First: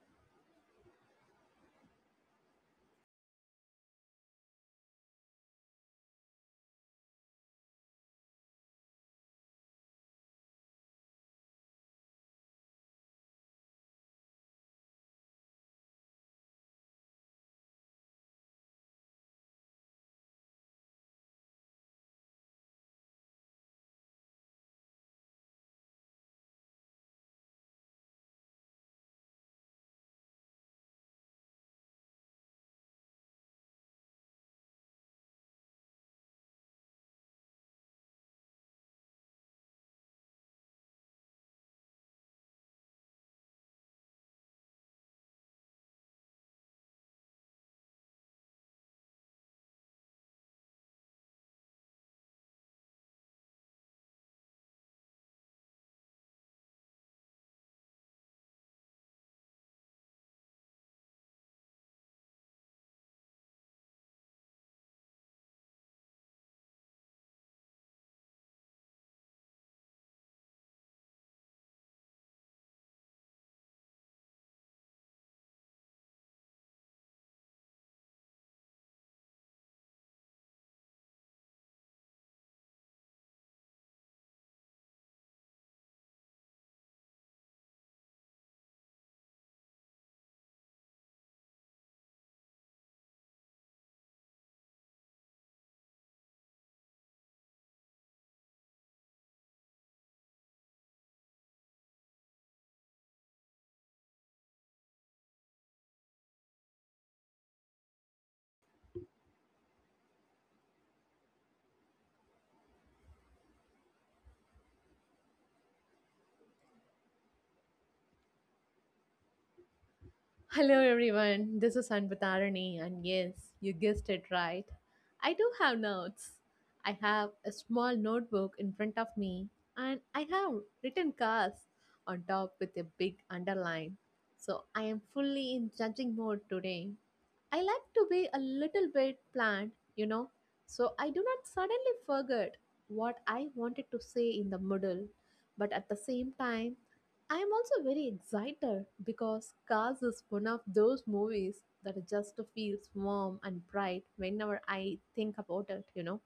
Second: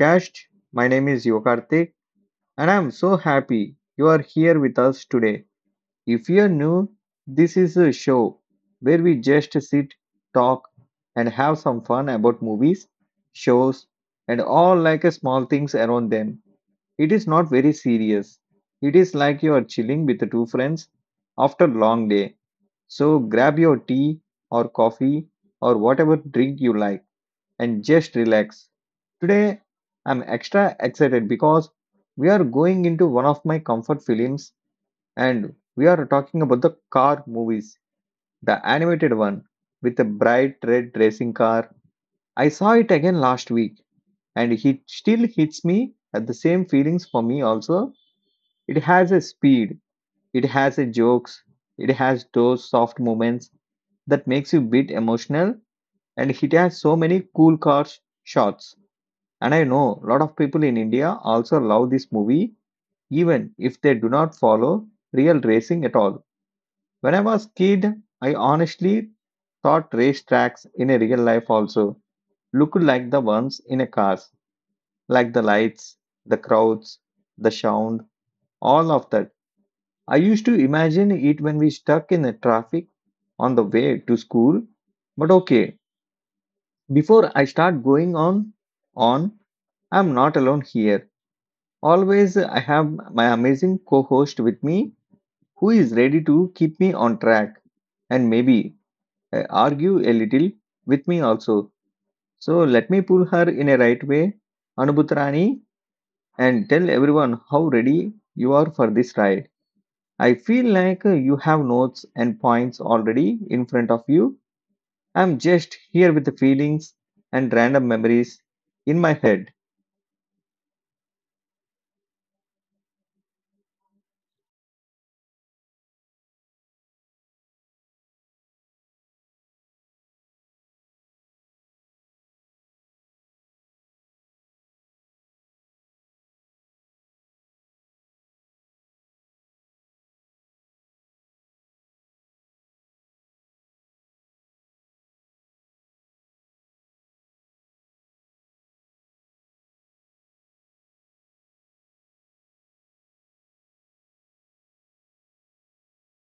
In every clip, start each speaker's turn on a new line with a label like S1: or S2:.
S1: Podcast. My name is Yokartik and I'm so happy you are here with us today. If you're new, this is a show where we just sit, talk and have some fun about movies, shows and all like a small things around them. It is not very serious. It is like you are chilling with two friends after a long day. So grab your tea or coffee or whatever drink you like and just relax. Today, I'm extra excited because we are going into one of my comfort films and we are talking about the car movies, the animated one with a bright red racing car. I saw it again last week and it still hits me at the same feelings for me also. It has a speed, it has a jokes, it has those soft moments that makes you bit emotional and it has so many cool shots. And I know a lot of people in India also love this movie, even if they do not follow real racing at all. When I was kid, I honestly thought race tracks in a real life also looked like the ones in a cars, like the lights, the crowds, the sound, all of that. I used to imagine it when we stuck in the traffic on the way to school. But okay, before I start going on, I'm not alone here. Always, I have my amazing co host with me who is ready to keep me on track and maybe argue a little with me also. So, let me pull her in a right way, Anubhutrani, and tell everyone how ready you are for this ride. I feel like you have notes and points already in front of you. I'm just here with the feelings and random memories in my head.
S2: Hello everyone, this is Anbatarani, and yes, you guessed it right. I do have notes. I have a small notebook in front of me, and I have written cards on top with a big underline. So I am fully in judging mode today. I like to be a little bit planned, you know, so I do not suddenly forget what I wanted to say in the middle. But at the same time, I am also very excited because Cars is one of those movies that just feels warm and bright whenever I think about it, you know.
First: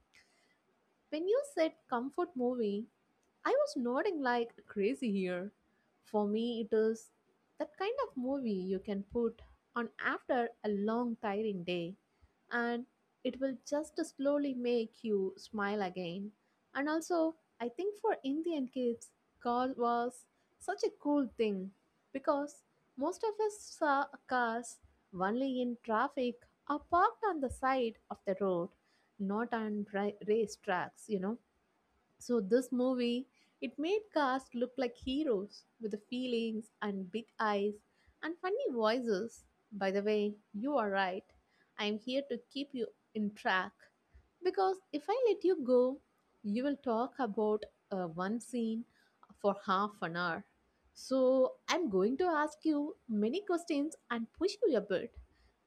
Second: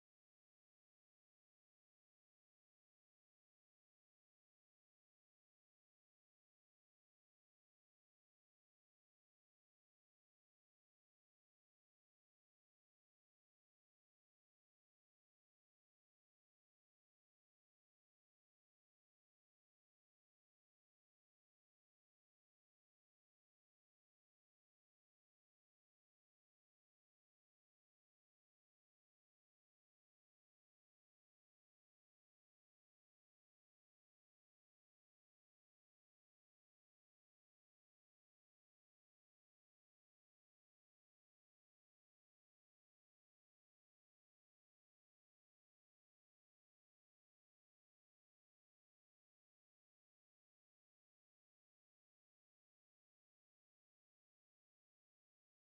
S2: When you said comfort movie, I was nodding like crazy here. For me, it is that kind of movie you can put on after a long, tiring day, and it will just slowly make you smile again. And also, I think for Indian kids, car was such a cool thing because most of us saw cars only in traffic or parked on the side of the road, not on race tracks, you know, so this movie, it made cast look like heroes with the feelings and big eyes and funny voices. By the way, you are right. I am here to keep you in track. Because if I let you go, you will talk about one scene for half an hour. So I'm going to ask you many questions and push you a bit.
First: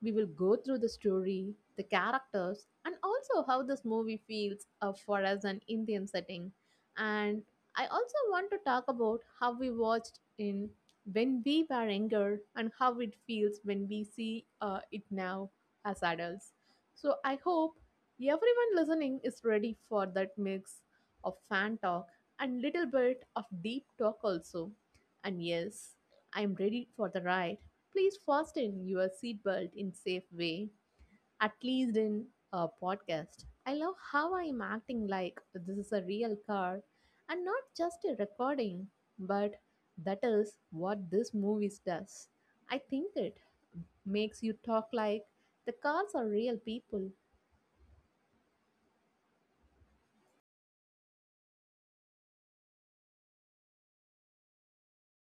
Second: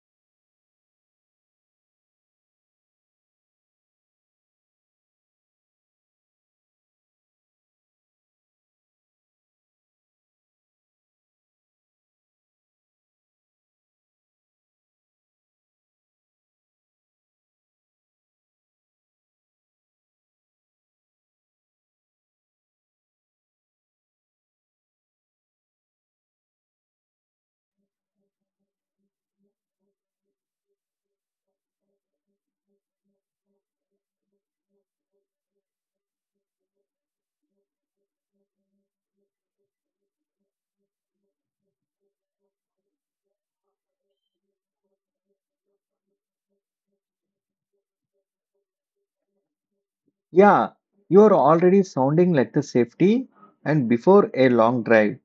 S2: We will go through the story, the characters, and also how this movie feels for us an Indian setting. And I also want to talk about how we watched in when we were younger and how it feels when we see it now as adults. So I hope everyone listening is ready for that mix of fan talk and little bit of deep talk also. And yes, I am ready for the ride. Please fasten your seatbelt in safe way, at least in a podcast. I love how I am acting like this is a real car and not just a recording, but that is what this movie does. I think it makes you talk like the cars are real people.
S1: Yeah, you're already sounding like the safety and before a long drive.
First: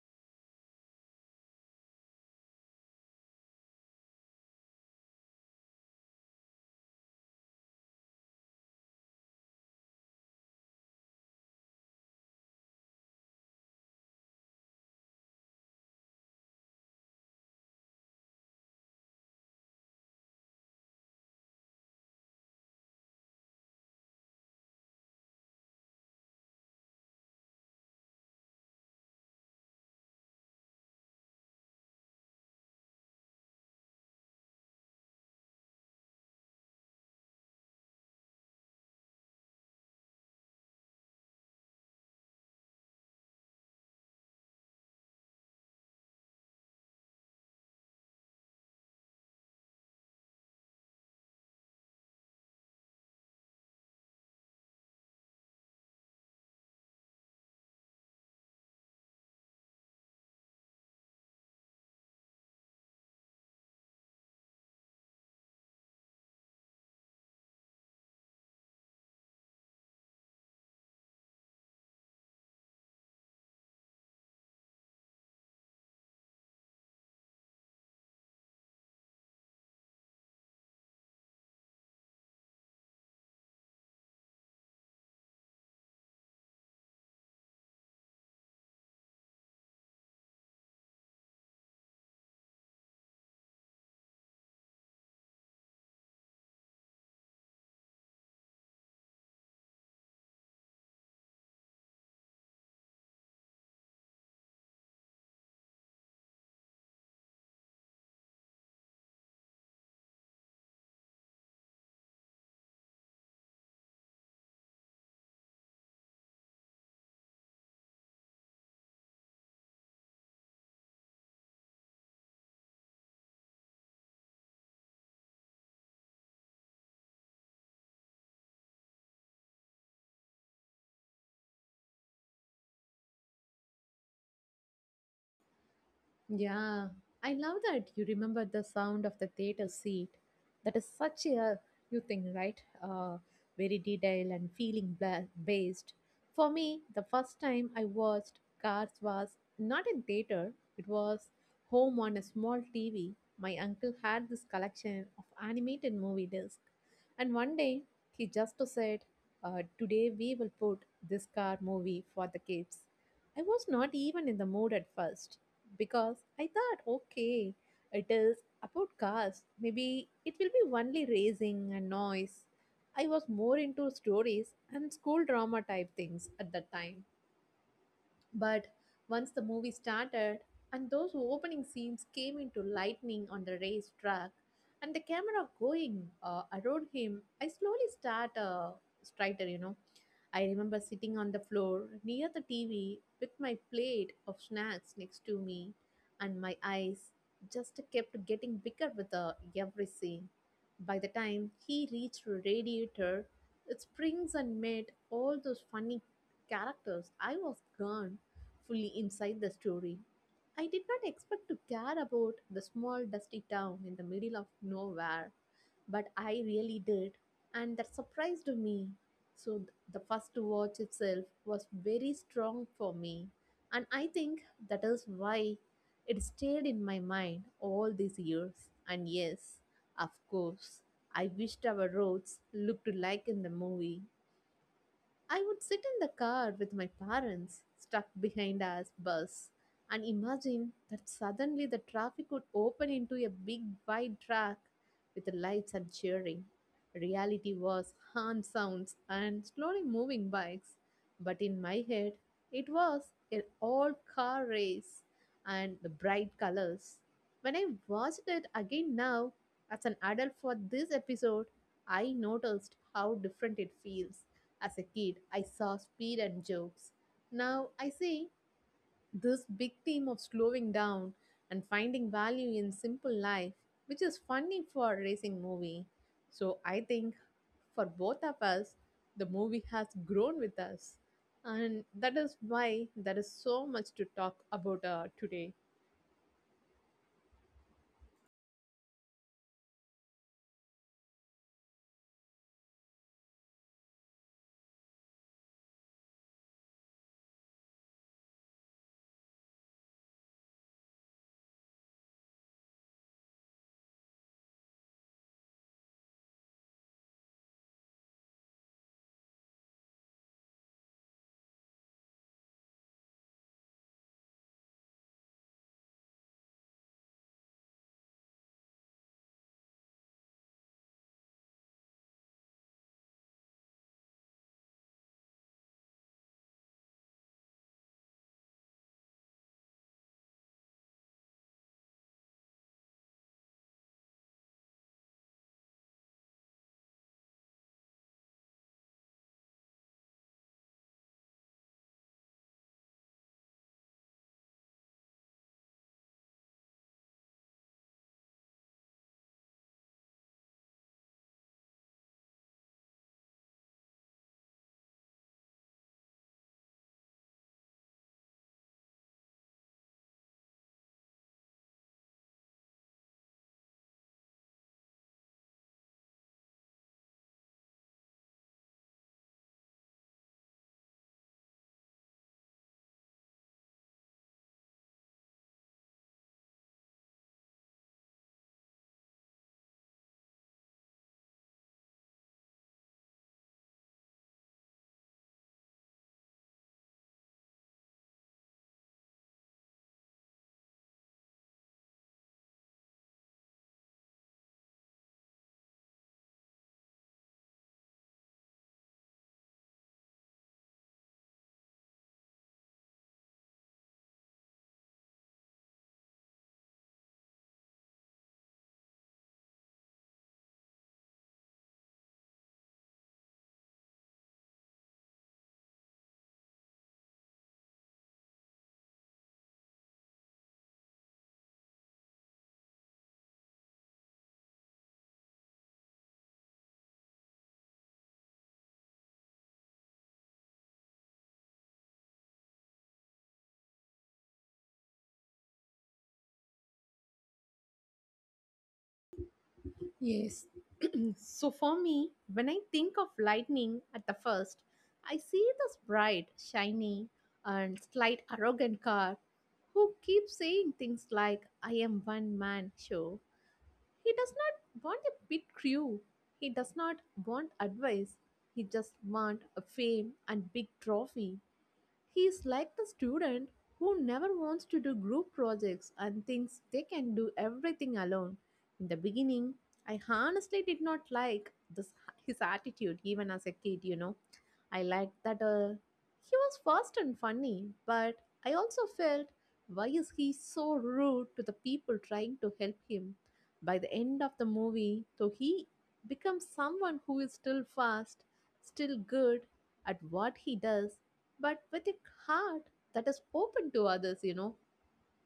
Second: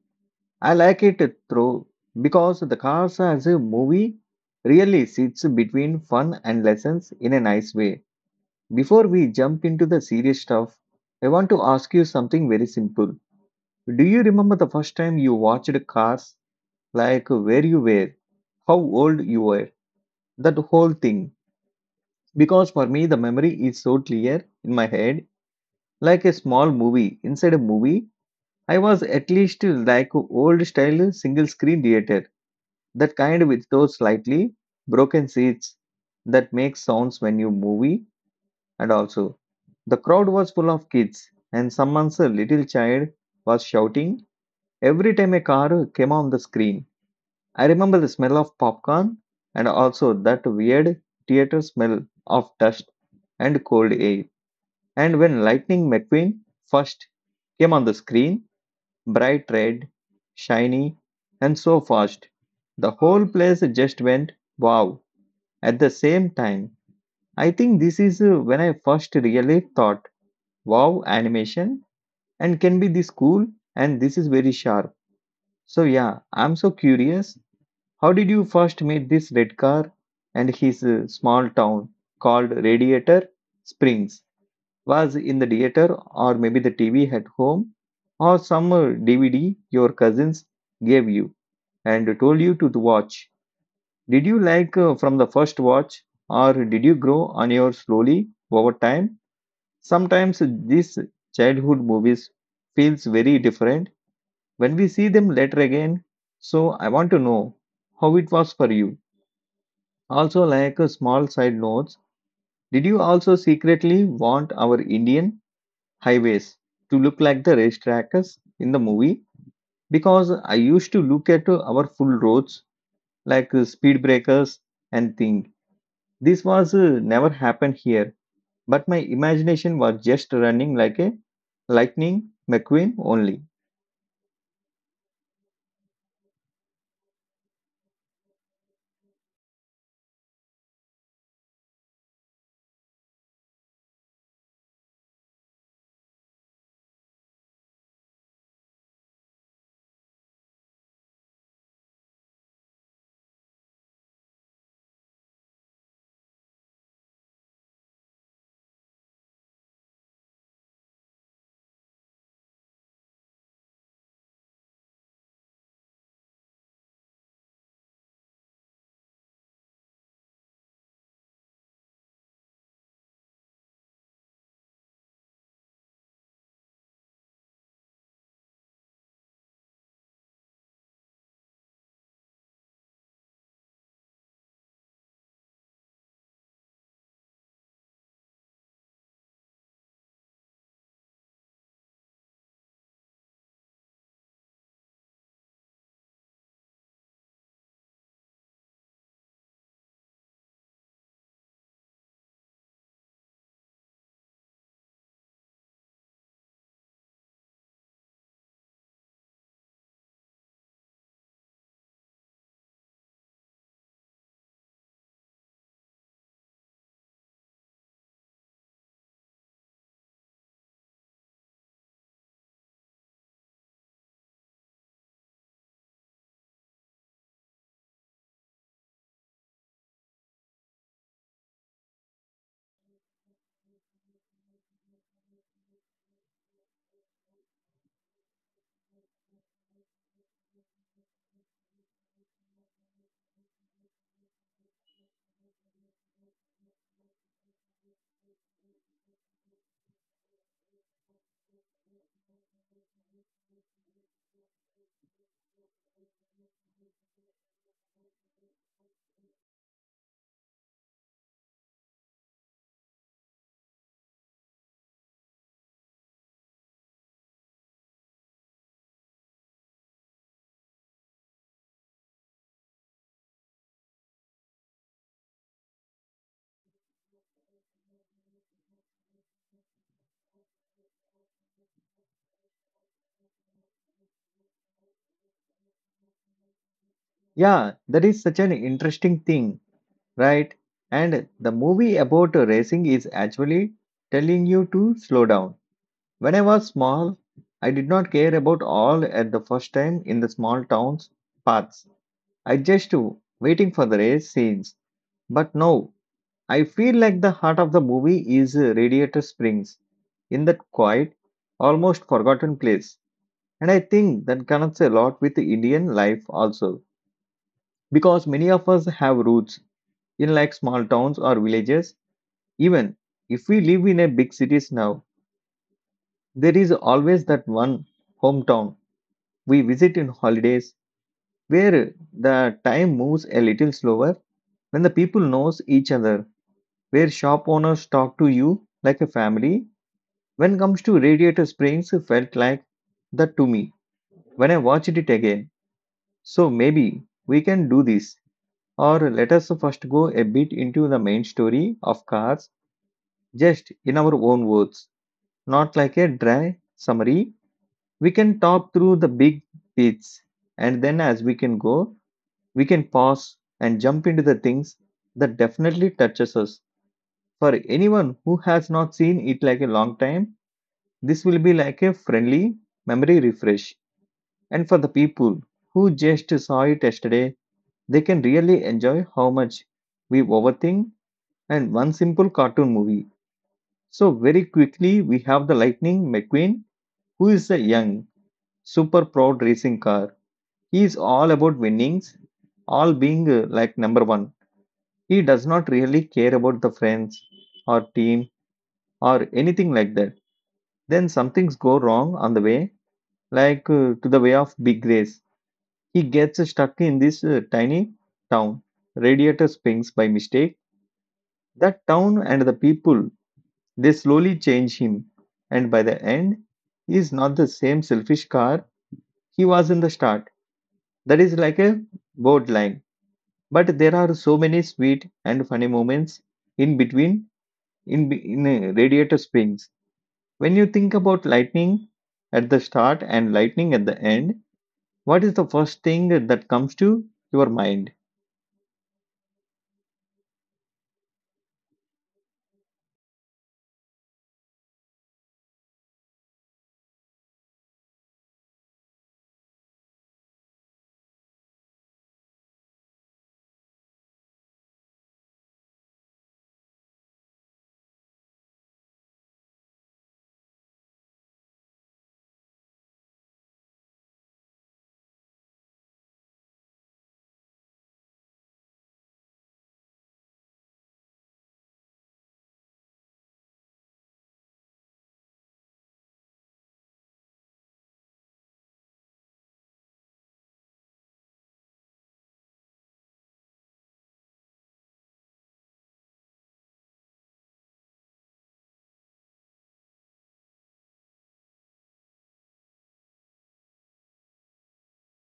S1: I like it through because the cars as a movie really sits between fun and lessons in a nice way. Before we jump into the serious stuff, I want to ask you something very simple. Do you remember the first time you watched Cars? Like where you were, how old you were, that whole thing? Because for me, the memory is so clear in my head, like a small movie inside a movie. I was at least like old style single screen theater, that kind with those slightly broken seats that make sounds when you movie, and also the crowd was full of kids and someone's little child was shouting every time a car came on the screen. I remember the smell of popcorn and also that weird theater smell of dust and cold air. And when Lightning McQueen first came on the screen, bright red, shiny, and so fast. The whole place just went wow. At the same time, I think this is when I first really thought wow, animation and can be this cool and this is very sharp. So, yeah, I'm so curious. How did you first meet this red car and his small town called Radiator Springs? Was in the theater or maybe the TV at home or some DVD your cousins gave you? And told you to watch. Did you like from the first watch, or did you grow on your slowly over time? Sometimes these childhood movies feels very different when we see them later again. So I want to know how it was for you. Also, like a small side notes, did you also secretly want our Indian highways to look like the racetracks in the movie? Because I used to look at our full roads like speed breakers and things. This was never happened here, but my imagination was just running like a lightning McQueen only.
S2: Yeah, I love that you remember the sound of the theater seat. That is such a you thing, right? Very detailed and feeling based. For me, the first time I watched Cars was not in theater. It was home on a small TV. My uncle had this collection of animated movie discs, and one day he just said, "Today we will put this car movie for the kids." I was not even in the mood at first because I thought, okay, it is about cars. Maybe it will be only racing and noise. I was more into stories and school drama type things at that time. But once the movie started and those opening scenes came into lightning on the race track and the camera going around him, I slowly start a strider, you know. I remember sitting on the floor near the TV with my plate of snacks next to me, and my eyes just kept getting bigger with every scene. By the time he reached Radiator, it springs and met all those funny characters. I was gone fully inside the story. I did not expect to care about the small dusty town in the middle of nowhere, but I really did, and that surprised me. So the first watch itself was very strong for me, and I think that is why it stayed in my mind all these years. And yes, of course, I wished our roads looked like in the movie. I would sit in the car with my parents, stuck behind our bus, and imagine that suddenly the traffic would open into a big wide track with the lights and cheering. Reality was horn sounds and slowly moving bikes, but in my head, it was an all car race and the bright colors. When I watched it again now, as an adult for this episode, I noticed how different it feels. As a kid, I saw speed and jokes. Now I see this big theme of slowing down and finding value in simple life, which is funny for a racing movie. So I think for both of us, the movie has grown with us. And that is why there is so much to talk about today.
S1: Yeah, that is such an interesting thing, right? And the movie about racing is actually telling you to slow down. When I was small, I did not care about all at the first time in the small town's paths. I just waiting for the race scenes. But now I feel like the heart of the movie is Radiator Springs, in that quiet, almost forgotten place. And I think that connects a lot with the Indian life also, because many of us have roots in like small towns or villages. Even if we live in a big cities now, there is always that one hometown we visit in holidays where the time moves a little slower, when the people knows each other, where shop owners talk to you like a family. When it comes to Radiator Springs, it felt like that to me when I watched it again. So maybe we can do this, or let us first go a bit into the main story of Cars, just in our own words, not like a dry summary. We can talk through the big bits, and then as we can go, we can pause and jump into the things that definitely touches us. For anyone who has not seen it like a long time, this will be like a friendly memory refresh. And for the people who just saw it yesterday, they can really enjoy how much we overthink and one simple cartoon movie. So, very quickly, we have the Lightning McQueen, who is a young, super proud racing car. He is all about winnings, all being like number one. He does not really care about the friends or team or anything like that. Then some things go wrong on the way, like to the way of big race. He gets stuck in this tiny town. Radiator swings by mistake. That town and the people, they slowly change him. And by the end, he is not the same selfish car he was in the start. That is like a borderline. But there are so many sweet and funny moments in between in Radiator Springs. When you think about lightning at the start and lightning at the end, what is the first thing that comes to your mind?
S2: Yes, so for me, when I think of lightning at the first, I see this bright, shiny, and slight arrogant car who keeps saying things like, I am one man show. He does not want a big crew. He does not want advice. He just want a fame and big trophy. He is like the student who never wants to do group projects and thinks they can do everything alone. In the beginning, I honestly did not like this his attitude even as a kid, you know. I liked that he was fast and funny, but I also felt, why is he so rude to the people trying to help him? By the end of the movie, though, he becomes someone who is still fast, still good at what he does, but with a heart that is open to others, you know.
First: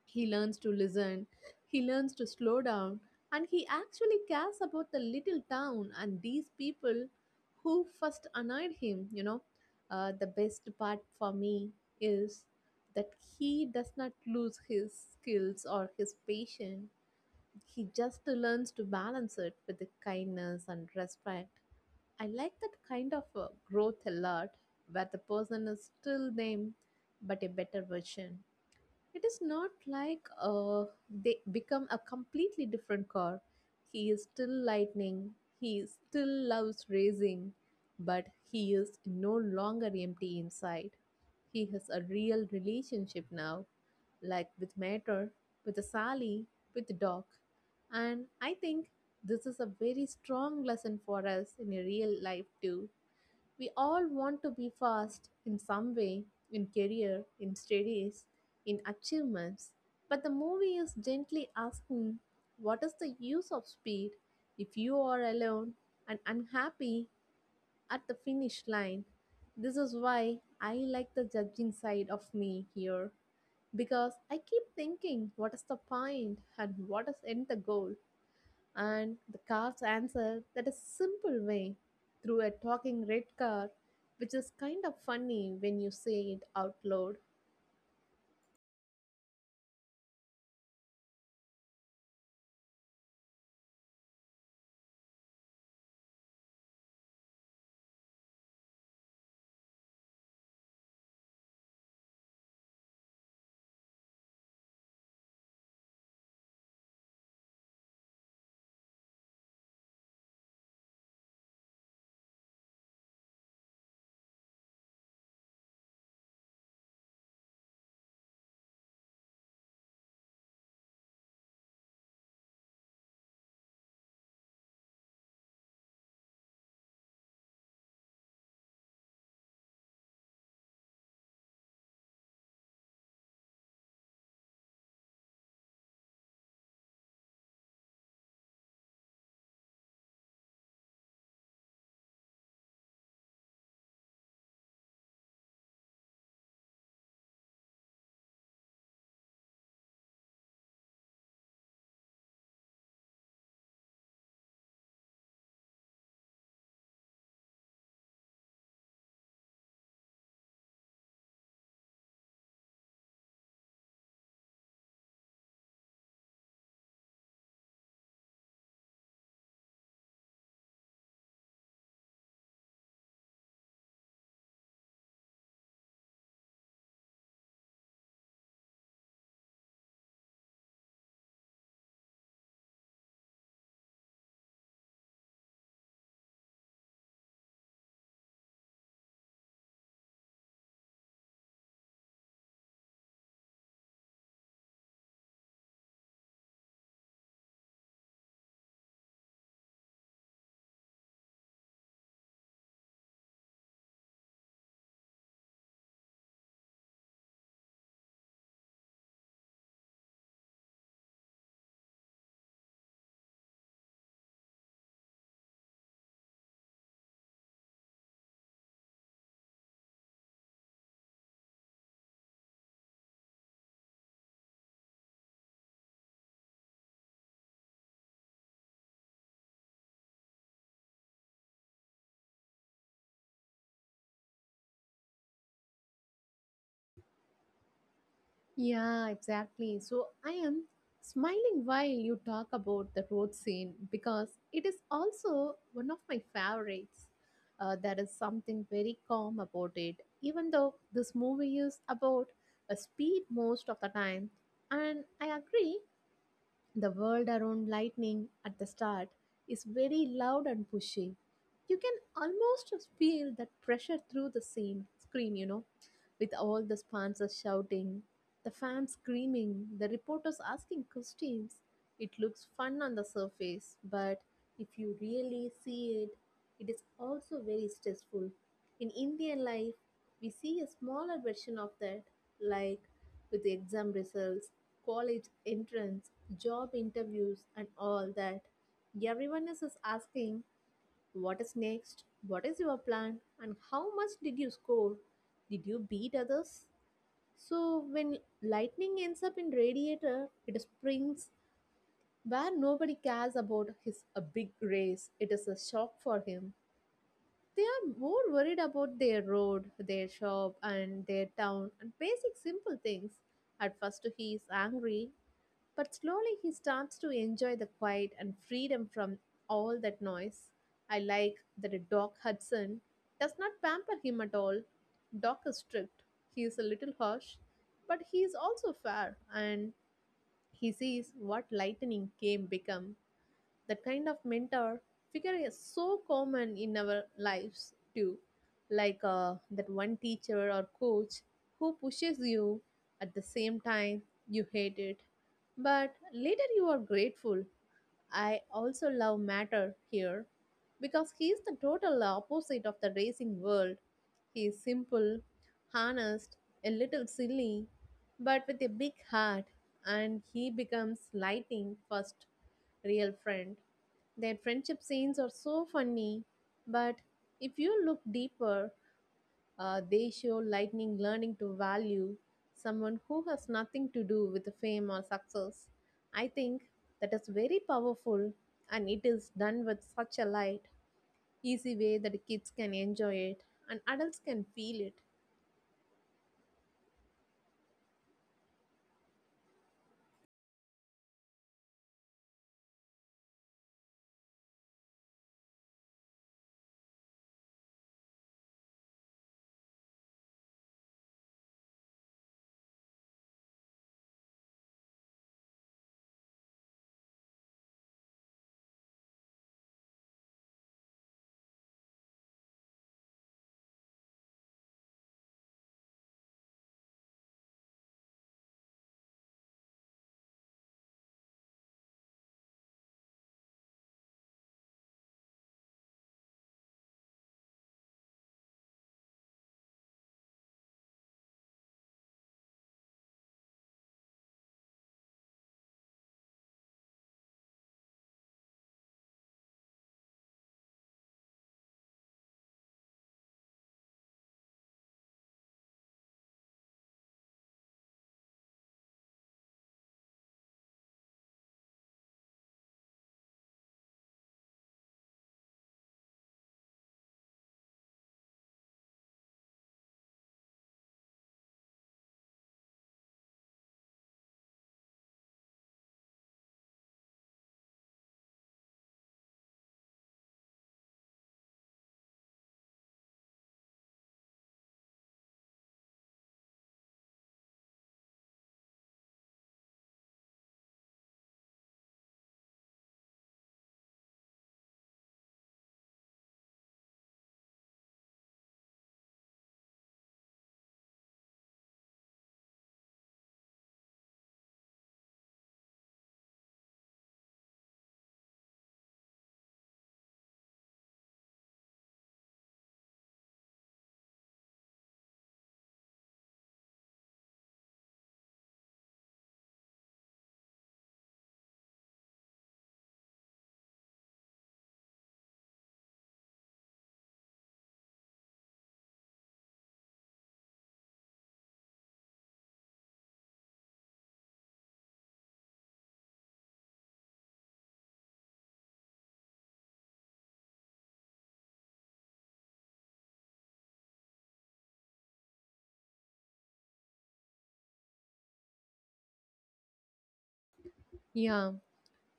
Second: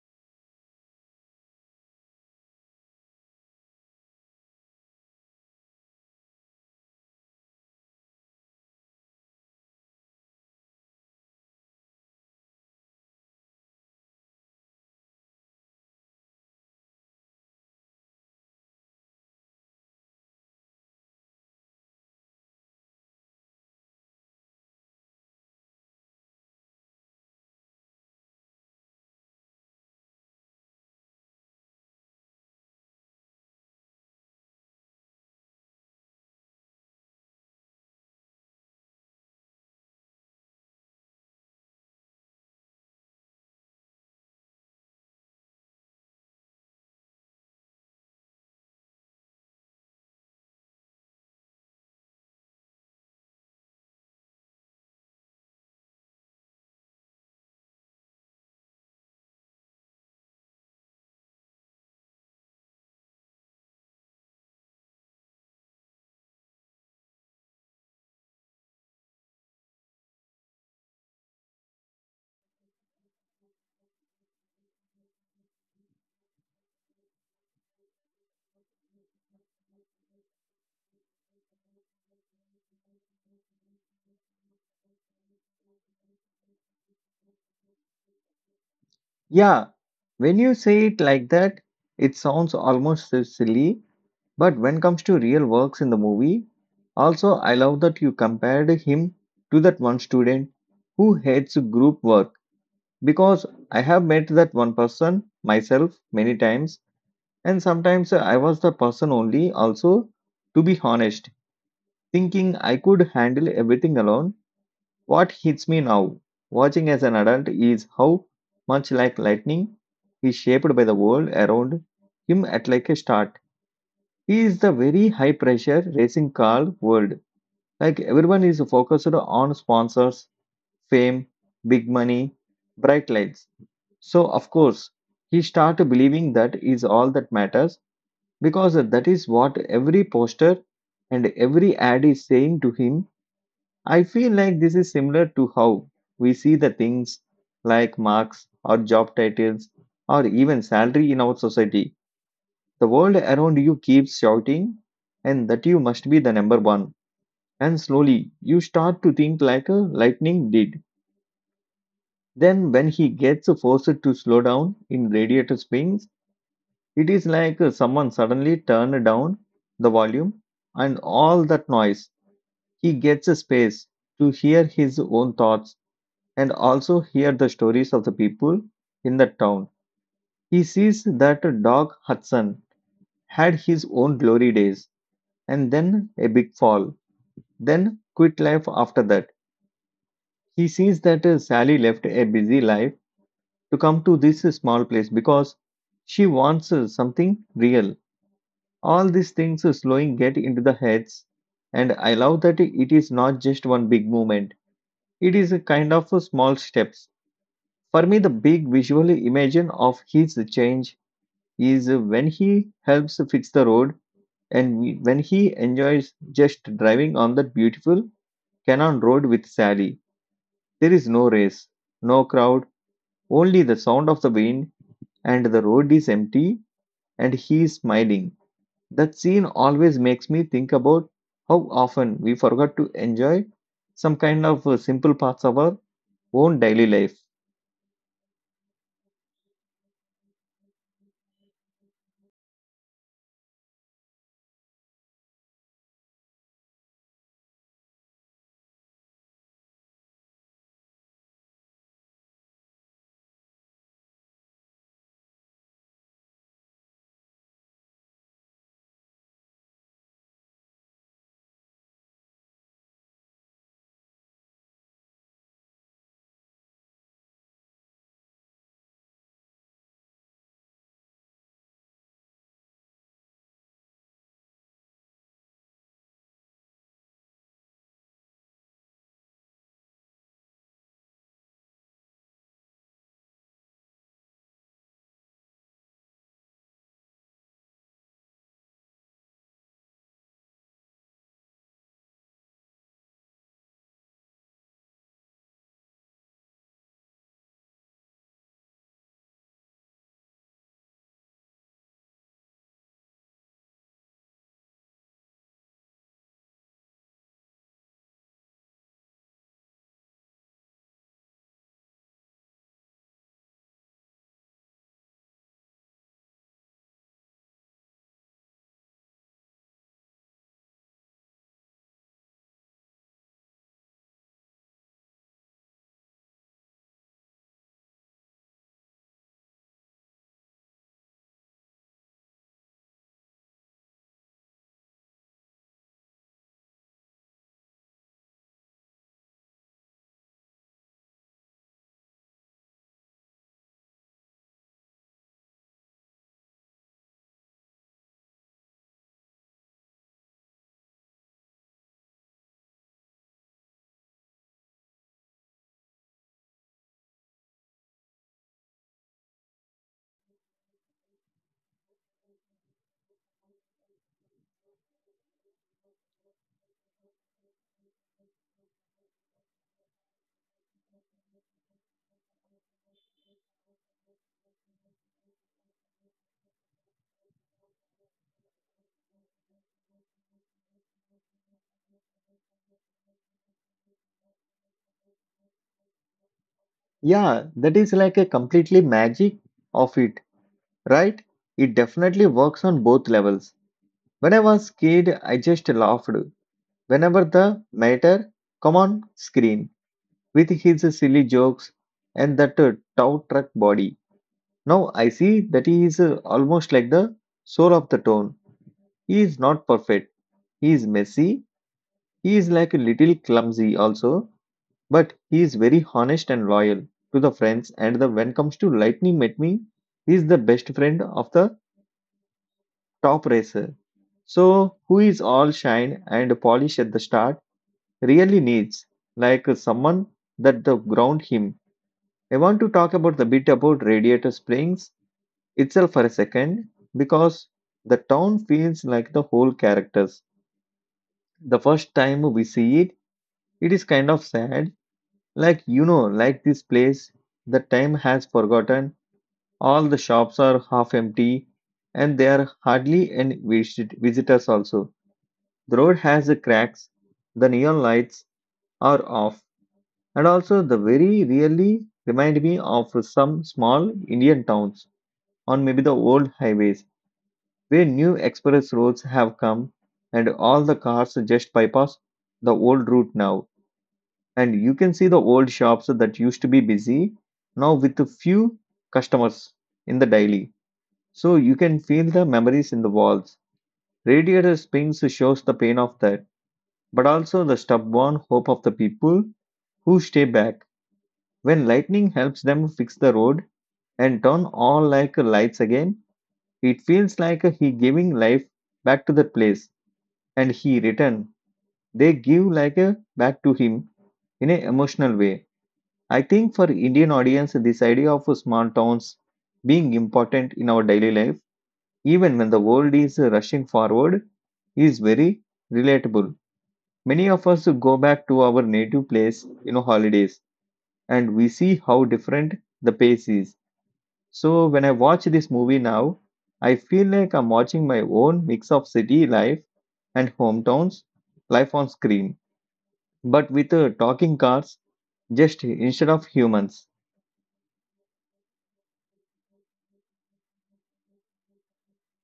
S2: He learns to listen, he learns to slow down, and he actually cares about the little town and these people who first annoyed him, you know. The best part for me is that he does not lose his skills or his patience. He just learns to balance it with the kindness and respect. I like that kind of growth a lot, where the person is still them, but a better version. It is not like they become a completely different car. He is still lightning. He still loves racing, but he is no longer empty inside. He has a real relationship now, like with Mater, with Sally, with Doc. And I think this is a very strong lesson for us in a real life too. We all want to be fast in some way, in career, in studies, in achievements. But the movie is gently asking, what is the use of speed if you are alone and unhappy at the finish line? This is why I like the judging side of me here, because I keep thinking what is the point and what is in the goal. And the car's answer that is simple way through a talking red car, which is kind of funny when you say it out loud.
S1: Yeah, when you say it like that, it sounds almost so silly, but when comes to real works in the movie, also I love that you compared him to that one student who hates group work because I have met that one person myself many times and sometimes I was the person only also, to be honest, thinking I could handle everything alone. What hits me now, watching as an adult, is how much like lightning he is shaped by the world around him at like a start. He is the very high pressure racing car world. Like everyone is focused on sponsors, fame, big money, bright lights. So of course, he start believing that is all that matters because that is what every poster and every ad is saying to him. I feel like this is similar to how we see the things like marks or job titles or even salary in our society. The world around you keeps shouting and that you must be the number one. And slowly you start to think like a lightning did. Then when he gets forced to slow down in radiator springs, it is like someone suddenly turned down the volume and all that noise. He gets a space to hear his own thoughts and also hear the stories of the people in the town. He sees that Doc Hudson had his own glory days and then a big fall, then quit life after that. He sees that Sally left a busy life to come to this small place because she wants something real. All these things slowing get into the heads, and I love that it is not just one big movement. It is a kind of small steps. For me, the big visual image of his change is when he helps fix the road and when he enjoys just driving on that beautiful Cannon Road with Sally. There is no race, no crowd, only the sound of the wind, and the road is empty, and he is smiling. That scene always makes me think about how often we forgot to enjoy some kind of simple parts of our own daily life.
S2: Yeah, exactly. So I am smiling while you talk about the road scene because it is also one of my favorites. There is something very calm about it, even though this movie is about a speed most of the time. And I agree, the world around lightning at the start is very loud and pushy. You can almost feel that pressure through the scene screen, you know, with all the sponsors shouting, the fans screaming, the reporters asking questions. It looks fun on the surface, but if you really see it, it is also very stressful. In Indian life, we see a smaller version of that, like with the exam results, college entrance, job interviews, and all that. Everyone is just asking, what is next? What is your plan? And how much did you score? Did you beat others? So when lightning ends up in radiator, it springs where nobody cares about his a big race. It is a shock for him. They are more worried about their road, their shop, and their town, and basic simple things. At first, he is angry, but slowly he starts to enjoy the quiet and freedom from all that noise. I like that Doc Hudson does not pamper him at all. Doc is strict, he is a little harsh, but he is also fair, and he sees what lightning can become. That kind of mentor figure is so common in our lives too, like that one teacher or coach who pushes you at the same time you hate it, but later you are grateful. I also love Matter here because he is the total opposite of the racing world. Is simple, honest, a little silly, but with a big heart, and he becomes lighting first real friend. Their friendship scenes are so funny, but if you look deeper, they show lightning learning to value someone who has nothing to do with fame or success. I think that is very powerful, and it is done with such a light, easy way that kids can enjoy it and adults can feel it.
S1: Yeah, that is like a completely magic of it, right? It definitely works on both levels. When I was kid, I just laughed whenever the mater come on screen with his silly jokes and that tow truck body. Now I see that he is almost like the soul of the tone. He is not perfect. He is messy. He is like a little clumsy also, but he is very honest and loyal to the friends. And the when comes to lightning met me, he is the best friend of the top racer. So who is all shine and polish at the start really needs, like someone that the ground him. I want to talk about the bit about Radiator Springs itself for a second because the town feels like the whole characters. The first time we see it, it is kind of sad. Like this place, the time has forgotten. All the shops are half empty, and there are hardly any visitors. Also, the road has cracks. The neon lights are off. And also, the very really remind me of some small Indian towns on maybe the old highways where new express roads have come and all the cars just bypass the old route now. And you can see the old shops that used to be busy now with a few customers in the daily. So you can feel the memories in the walls. Radiator Springs shows the pain of that, but also the stubborn hope of the people who stay back. When lightning helps them fix the road, and turn all like lights again. It feels like he giving life back to the place and he return. They give like a back to him in an emotional way. I think for Indian audience, this idea of small towns being important in our daily life, even when the world is rushing forward, is very relatable. Many of us go back to our native place, in holidays, and we see how different the pace is. So when I watch this movie now, I feel like I'm watching my own mix of city life and hometowns life on screen, but with talking cars just instead of humans.
S2: Yeah,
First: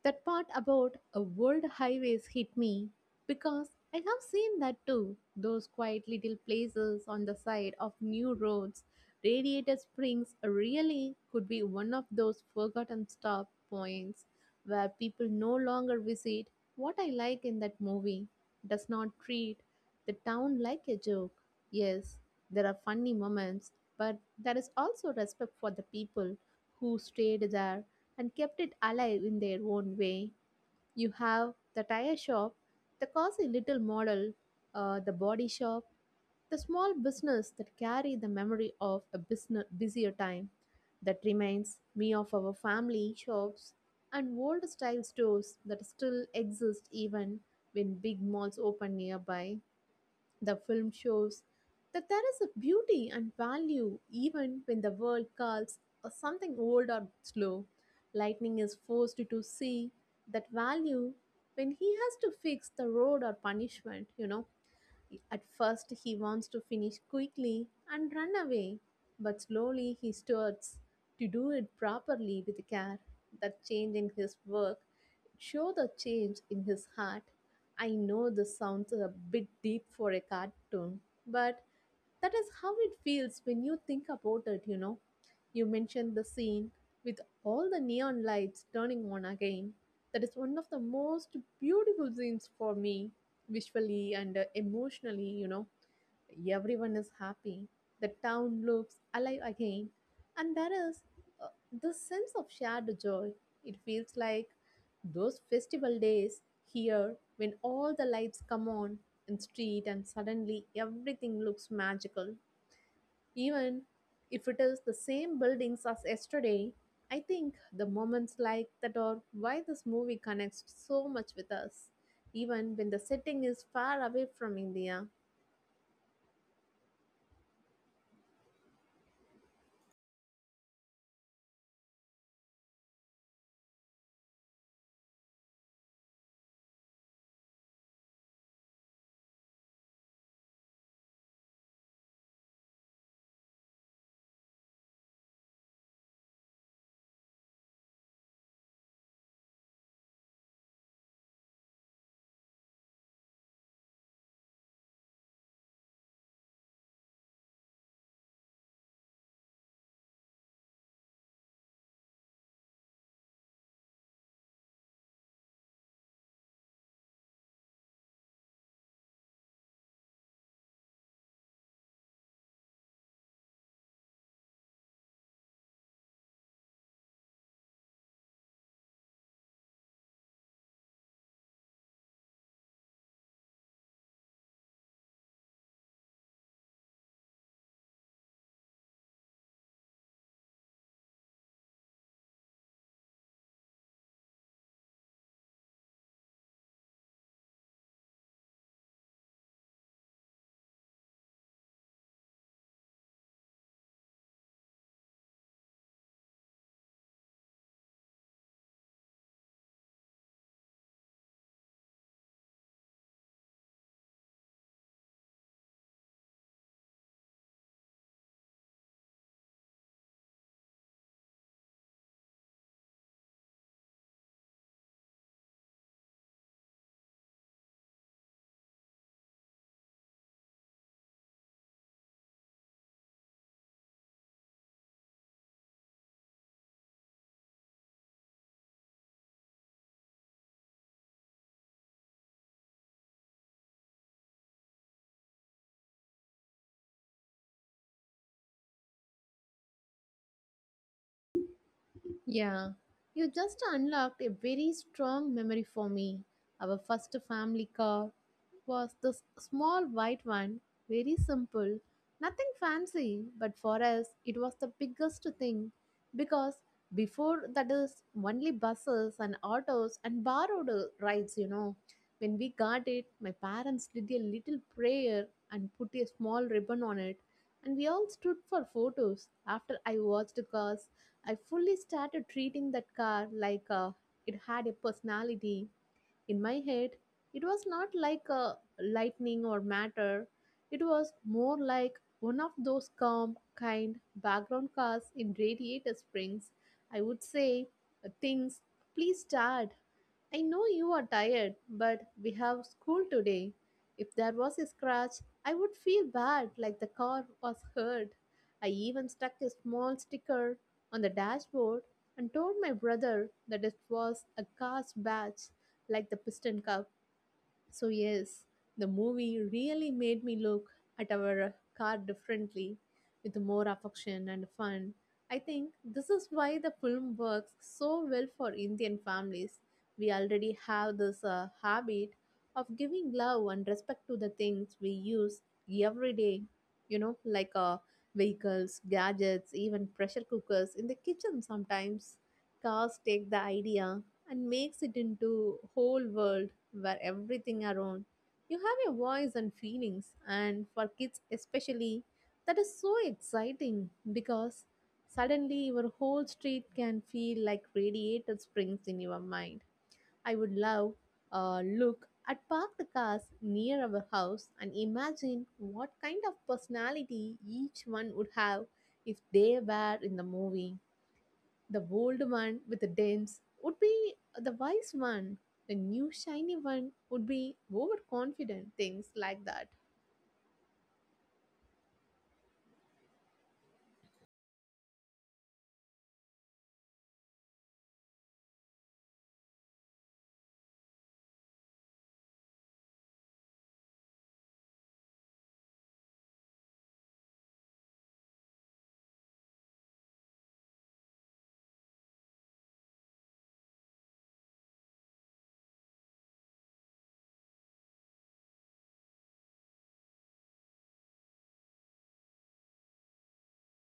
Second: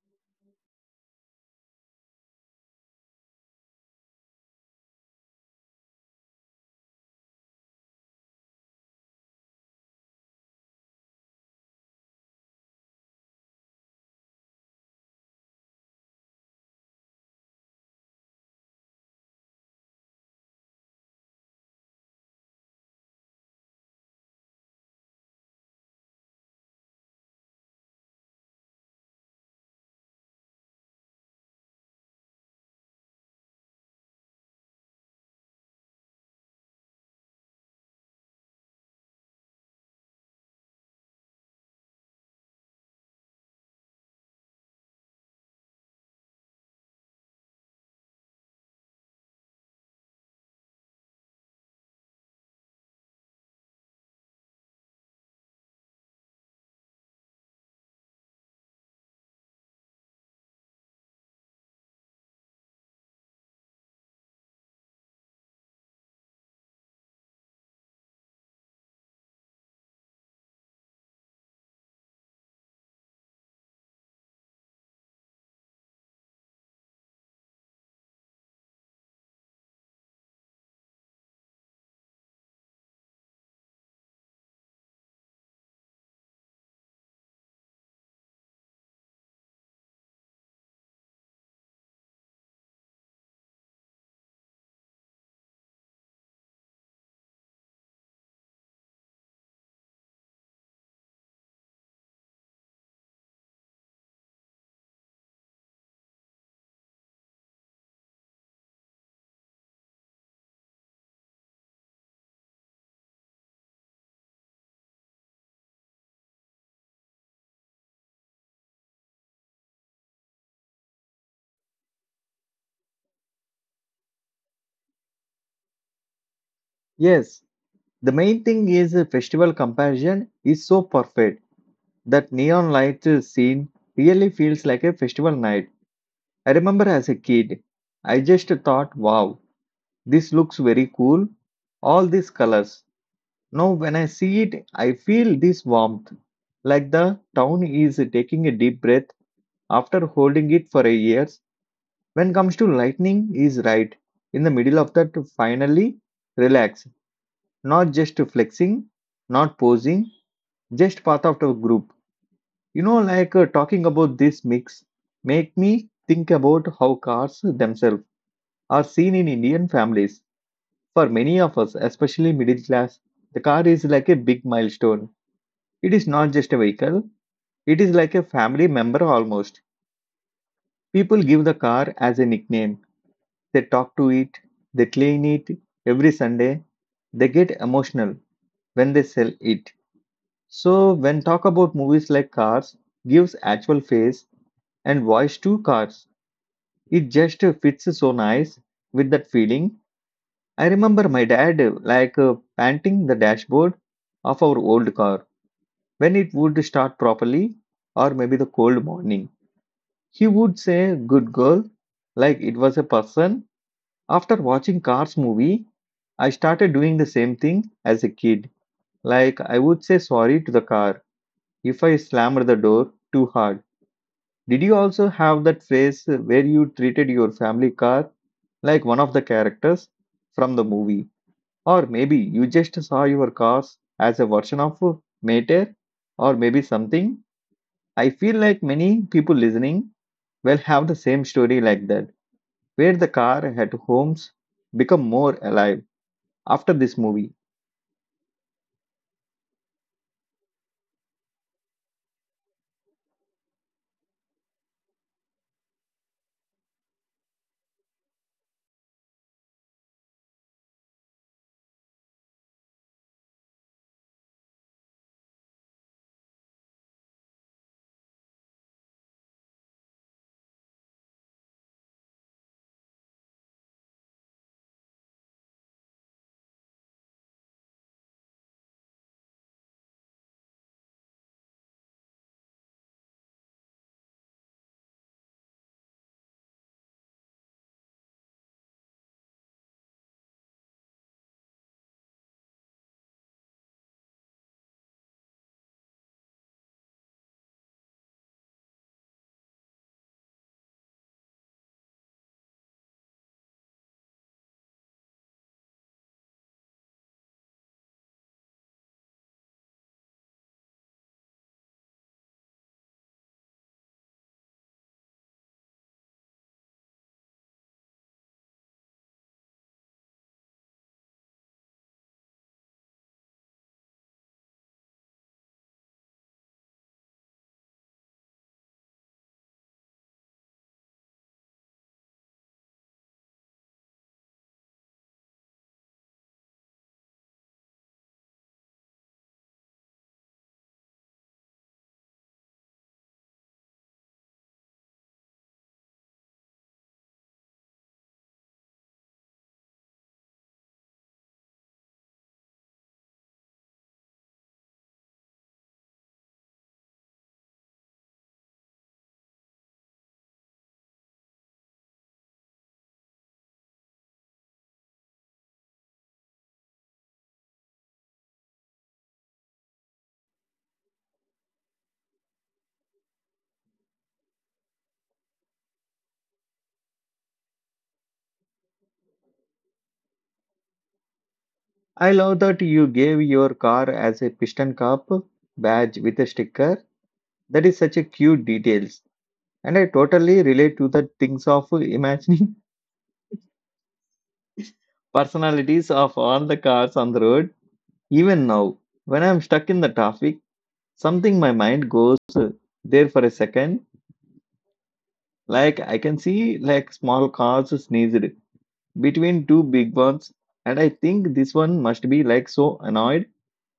S2: that part about a world highways hit me because I have seen that too. Those quiet little places on the side of new roads, Radiator Springs really could be one of those forgotten stop points where people no longer visit. What I like in that movie does not treat the town like a joke. Yes, there are funny moments, but there is also respect for the people who stayed there and kept it alive in their own way. You have the tire shop, the cozy little model, the body shop, the small business that carry the memory of a business, busier time. That reminds me of our family shops and old style stores that still exist even when big malls open nearby. The film shows that there is a beauty and value even when the world calls something old or slow. Lightning is forced to see that value when he has to fix the road or punishment. You know, at first, he wants to finish quickly and run away, but slowly he starts to do it properly with care. That change in his work show the change in his heart. I know this sounds a bit deep for a cartoon, but that is how it feels when you think about it, you know. You mentioned the scene with all the neon lights turning on again. That is one of the most beautiful scenes for me, visually and emotionally. Everyone is happy. The town looks alive again. And there is uh, this sense of shared joy. It feels like those festival days here when all the lights come on in street and suddenly everything looks magical even if it is the same buildings as yesterday. I think the moments like that are why this movie connects so much with us, even when the setting is far away from India.
S1: Yes, the main thing is the festival comparison is so perfect that neon light scene really feels like a festival night. I remember as a kid, I just thought, wow, this looks very cool. All these colors, now, when I see it, I feel this warmth, like the town is taking a deep breath after holding it for a years. When comes to lightning, is right in the middle of that. To finally, relax, not just flexing, not posing, just part of the group. Talking about this mix, make me think about how cars themselves are seen in Indian families. For many of us, especially middle class, the car is like a big milestone. It is not just a vehicle, it is like a family member almost. People give the car as a nickname. They talk to it, they clean it every Sunday, they get emotional when they sell it. So when talk about movies like Cars gives actual face and voice to cars, it just fits so nice with that feeling. I remember my dad panting the dashboard of our old car when it would start properly or maybe the cold morning. He would say, "Good girl," like it was a person. After watching Cars movie, I started doing the same thing as a kid. Like I would say sorry to the car if I slammed the door too hard. Did you also have that phase where you treated your family car like one of the characters from the movie? Or maybe you just saw your cars as a version of Maytag or maybe something? I feel like many people listening will have the same story like that where the car had homes become more alive after this movie.
S2: Yeah, you just unlocked a very strong memory for me. Our first family car was this small white one, very simple, nothing fancy, but for us it was the biggest thing because before that is only buses and autos and borrowed rides. When we got it, my parents did a little prayer and put a small ribbon on it, and we all stood for photos after I watched the cars I fully started treating that car like it had a personality. In my head, it was not like a lightning or matter. It was more like one of those calm, kind background cars in Radiator Springs. I would say things, please start, I know you are tired, but we have school today. If there was a scratch, I would feel bad like the car was hurt. I even stuck a small sticker on the dashboard and told my brother that it was a car's badge, like the piston cup. So, yes, the movie really made me look at our car differently with more affection and fun. I think this is why the film works so well for Indian families. We already have this habit of giving love and respect to the things we use every day, you know, like vehicles, gadgets, even pressure cookers in the kitchen sometimes. Cars take the idea and makes it into whole world where everything around you have a voice and feelings and for kids especially that is so exciting because suddenly your whole street can feel like radiated springs in your mind. I would love look at parked cars near our house and imagine what kind of personality each one would have if they were in the movie. The old one with the dents would be the wise one. The new shiny one would be overconfident, things like that.
S1: I love that you gave your car as a piston cup badge with a sticker. That is such a cute details. And I totally relate to the things of imagining personalities of all the cars on the road. Even now, when I'm stuck in the traffic, something my mind goes there for a second. Like I can see like small cars sneezed between two big ones, and I think this one must be like so annoyed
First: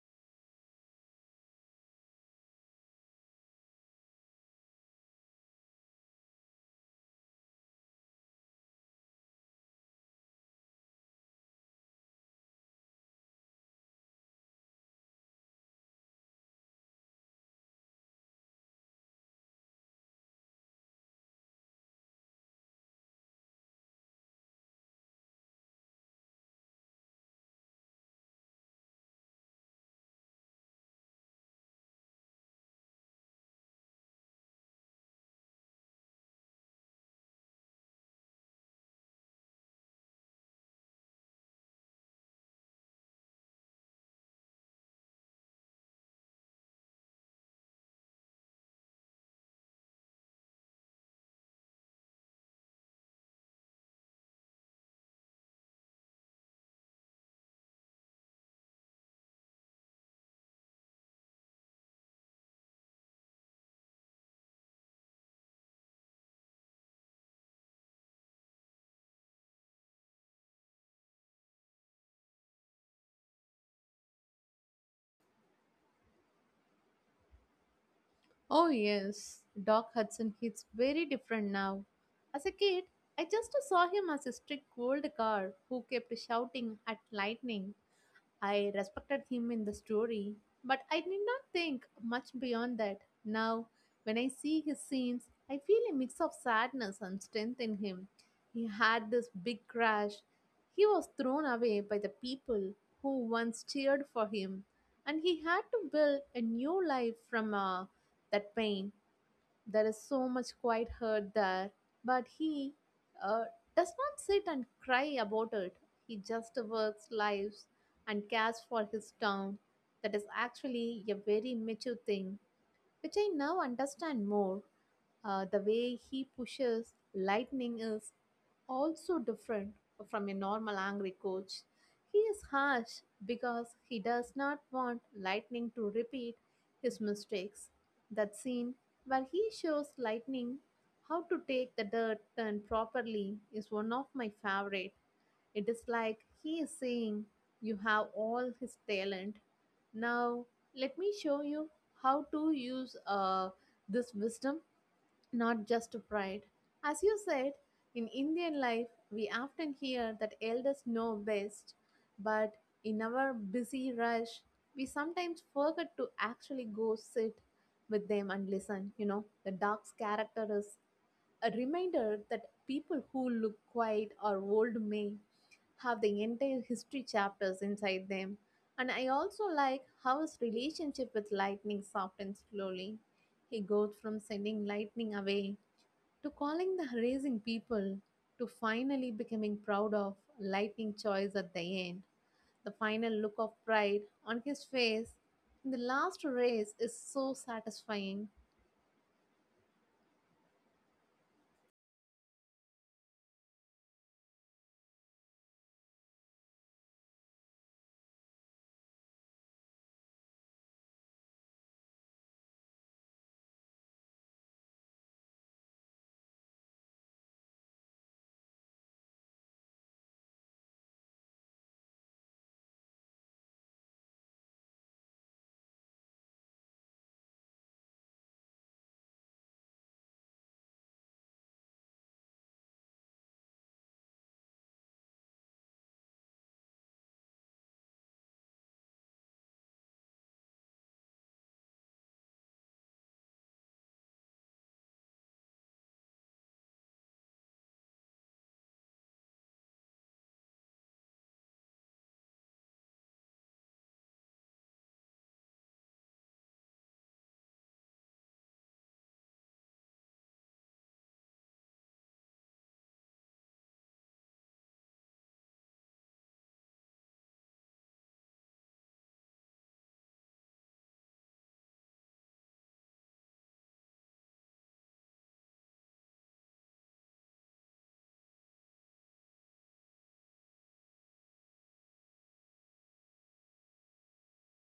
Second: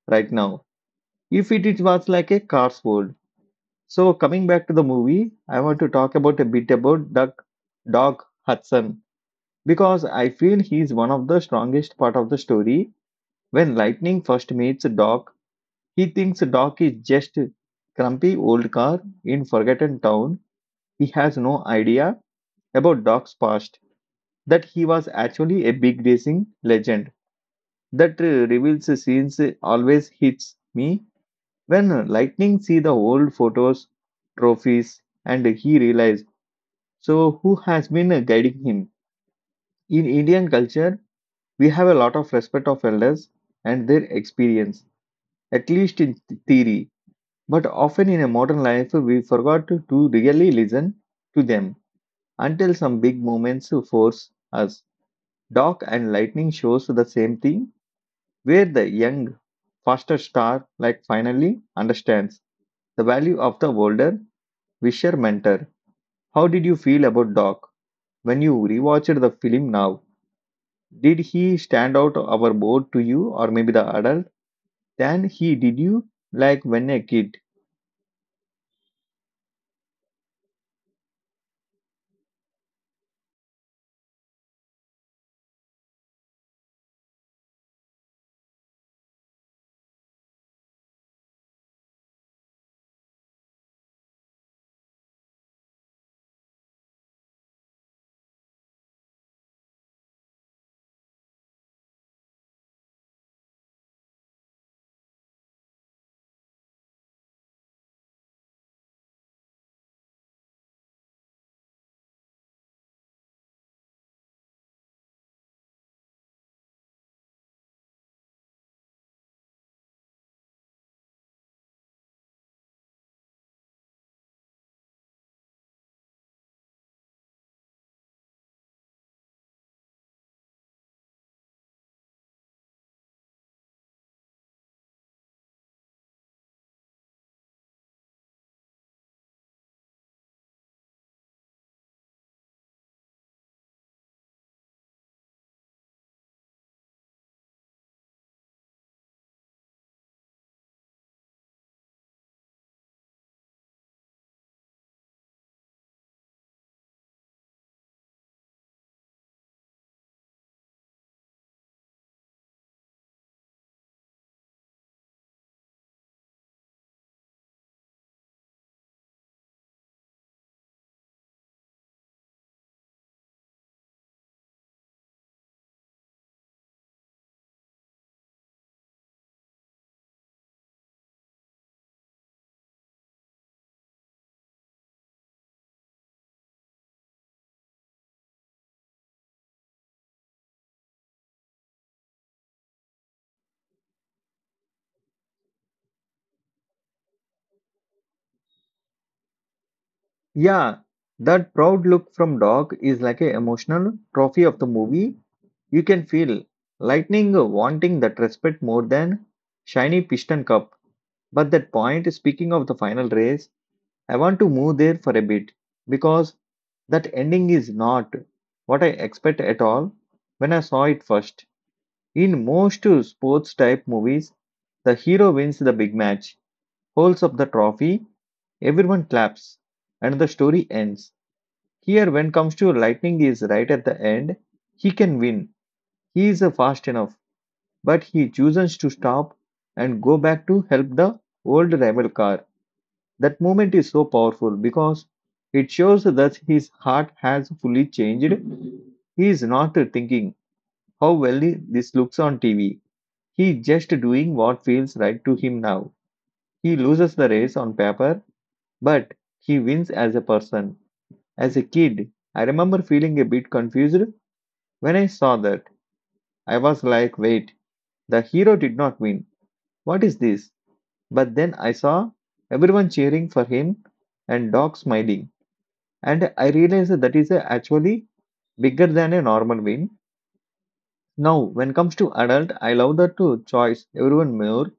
S1: right now. If it was like a car's world. So coming back to the movie, I want to talk about a bit about Doc, Doc Hudson because I feel he's one of the strongest part of the story. When Lightning first meets Doc, he thinks Doc is just a grumpy old car in forgotten town. He has no idea about Doc's past that he was actually a big racing legend. That reveals scenes always hits me when lightning see the old photos trophies and he realized so who has been guiding him. In Indian culture we have a lot of respect of elders and their experience, at least in theory, but often in a modern life we forgot to really listen to them until some big moments force us. Doc and lightning shows the same thing where the young, faster star like finally understands the value of the older, wisher mentor. How did you feel about Doc when you rewatched the film now? Did he stand out our board to you or maybe the adult than he did you like when a kid?
S2: Oh, yes, Doc Hudson hits very different now. As a kid, I just saw him as a strict old guard who kept shouting at lightning. I respected him in the story, but I did not think much beyond that. Now, when I see his scenes, I feel a mix of sadness and strength in him. He had this big crash. He was thrown away by the people who once cheered for him, and he had to build a new life from that pain. There is so much quiet hurt there, but he uh, does not sit and cry about it. He just works, lives, and cares for his town. That is actually a very mature thing, which I now understand more. The way he pushes lightning is also different from a normal angry coach. He is harsh because he does not want Lightning to repeat his mistakes. That scene where he shows Lightning how to take the dirt turn properly is one of my favorite. It is like he is saying, "You have all his talent. Now, let me show you how to use this wisdom not just pride." As you said, in Indian life, we often hear that elders know best, but in our busy rush, we sometimes forget to actually go sit with them and listen. You know, the dog's character is a reminder that people who look quiet or old may have the entire history chapters inside them. And I also like how his relationship with lightning softens slowly. He goes from sending lightning away to calling the raising people to finally becoming proud of lightning choice at the end. The final look of pride on his face in the last race is so satisfying.
S1: Yeah, that proud look from Doc is like a emotional trophy of the movie. You can feel lightning wanting that respect more than shiny piston cup. But that point, speaking of the final race, I want to move there for a bit because that ending is not what I expect at all when I saw it first. In most sports type movies, the hero wins the big match, holds up the trophy, everyone claps, and the story ends. Here, when comes to lightning is right at the end, he can win. He is fast enough, but he chooses to stop and go back to help the old rival car. That moment is so powerful because it shows that his heart has fully changed. He is not thinking how well this looks on TV. He is just doing what feels right to him now. He loses the race on paper, but he wins as a person. As a kid, I remember feeling a bit confused when I saw that. I was like, wait, the hero did not win. What is this? But then I saw everyone cheering for him and Doc smiling. And I realized that is a actually bigger than a normal win. Now when comes to adult I love the two choice everyone more.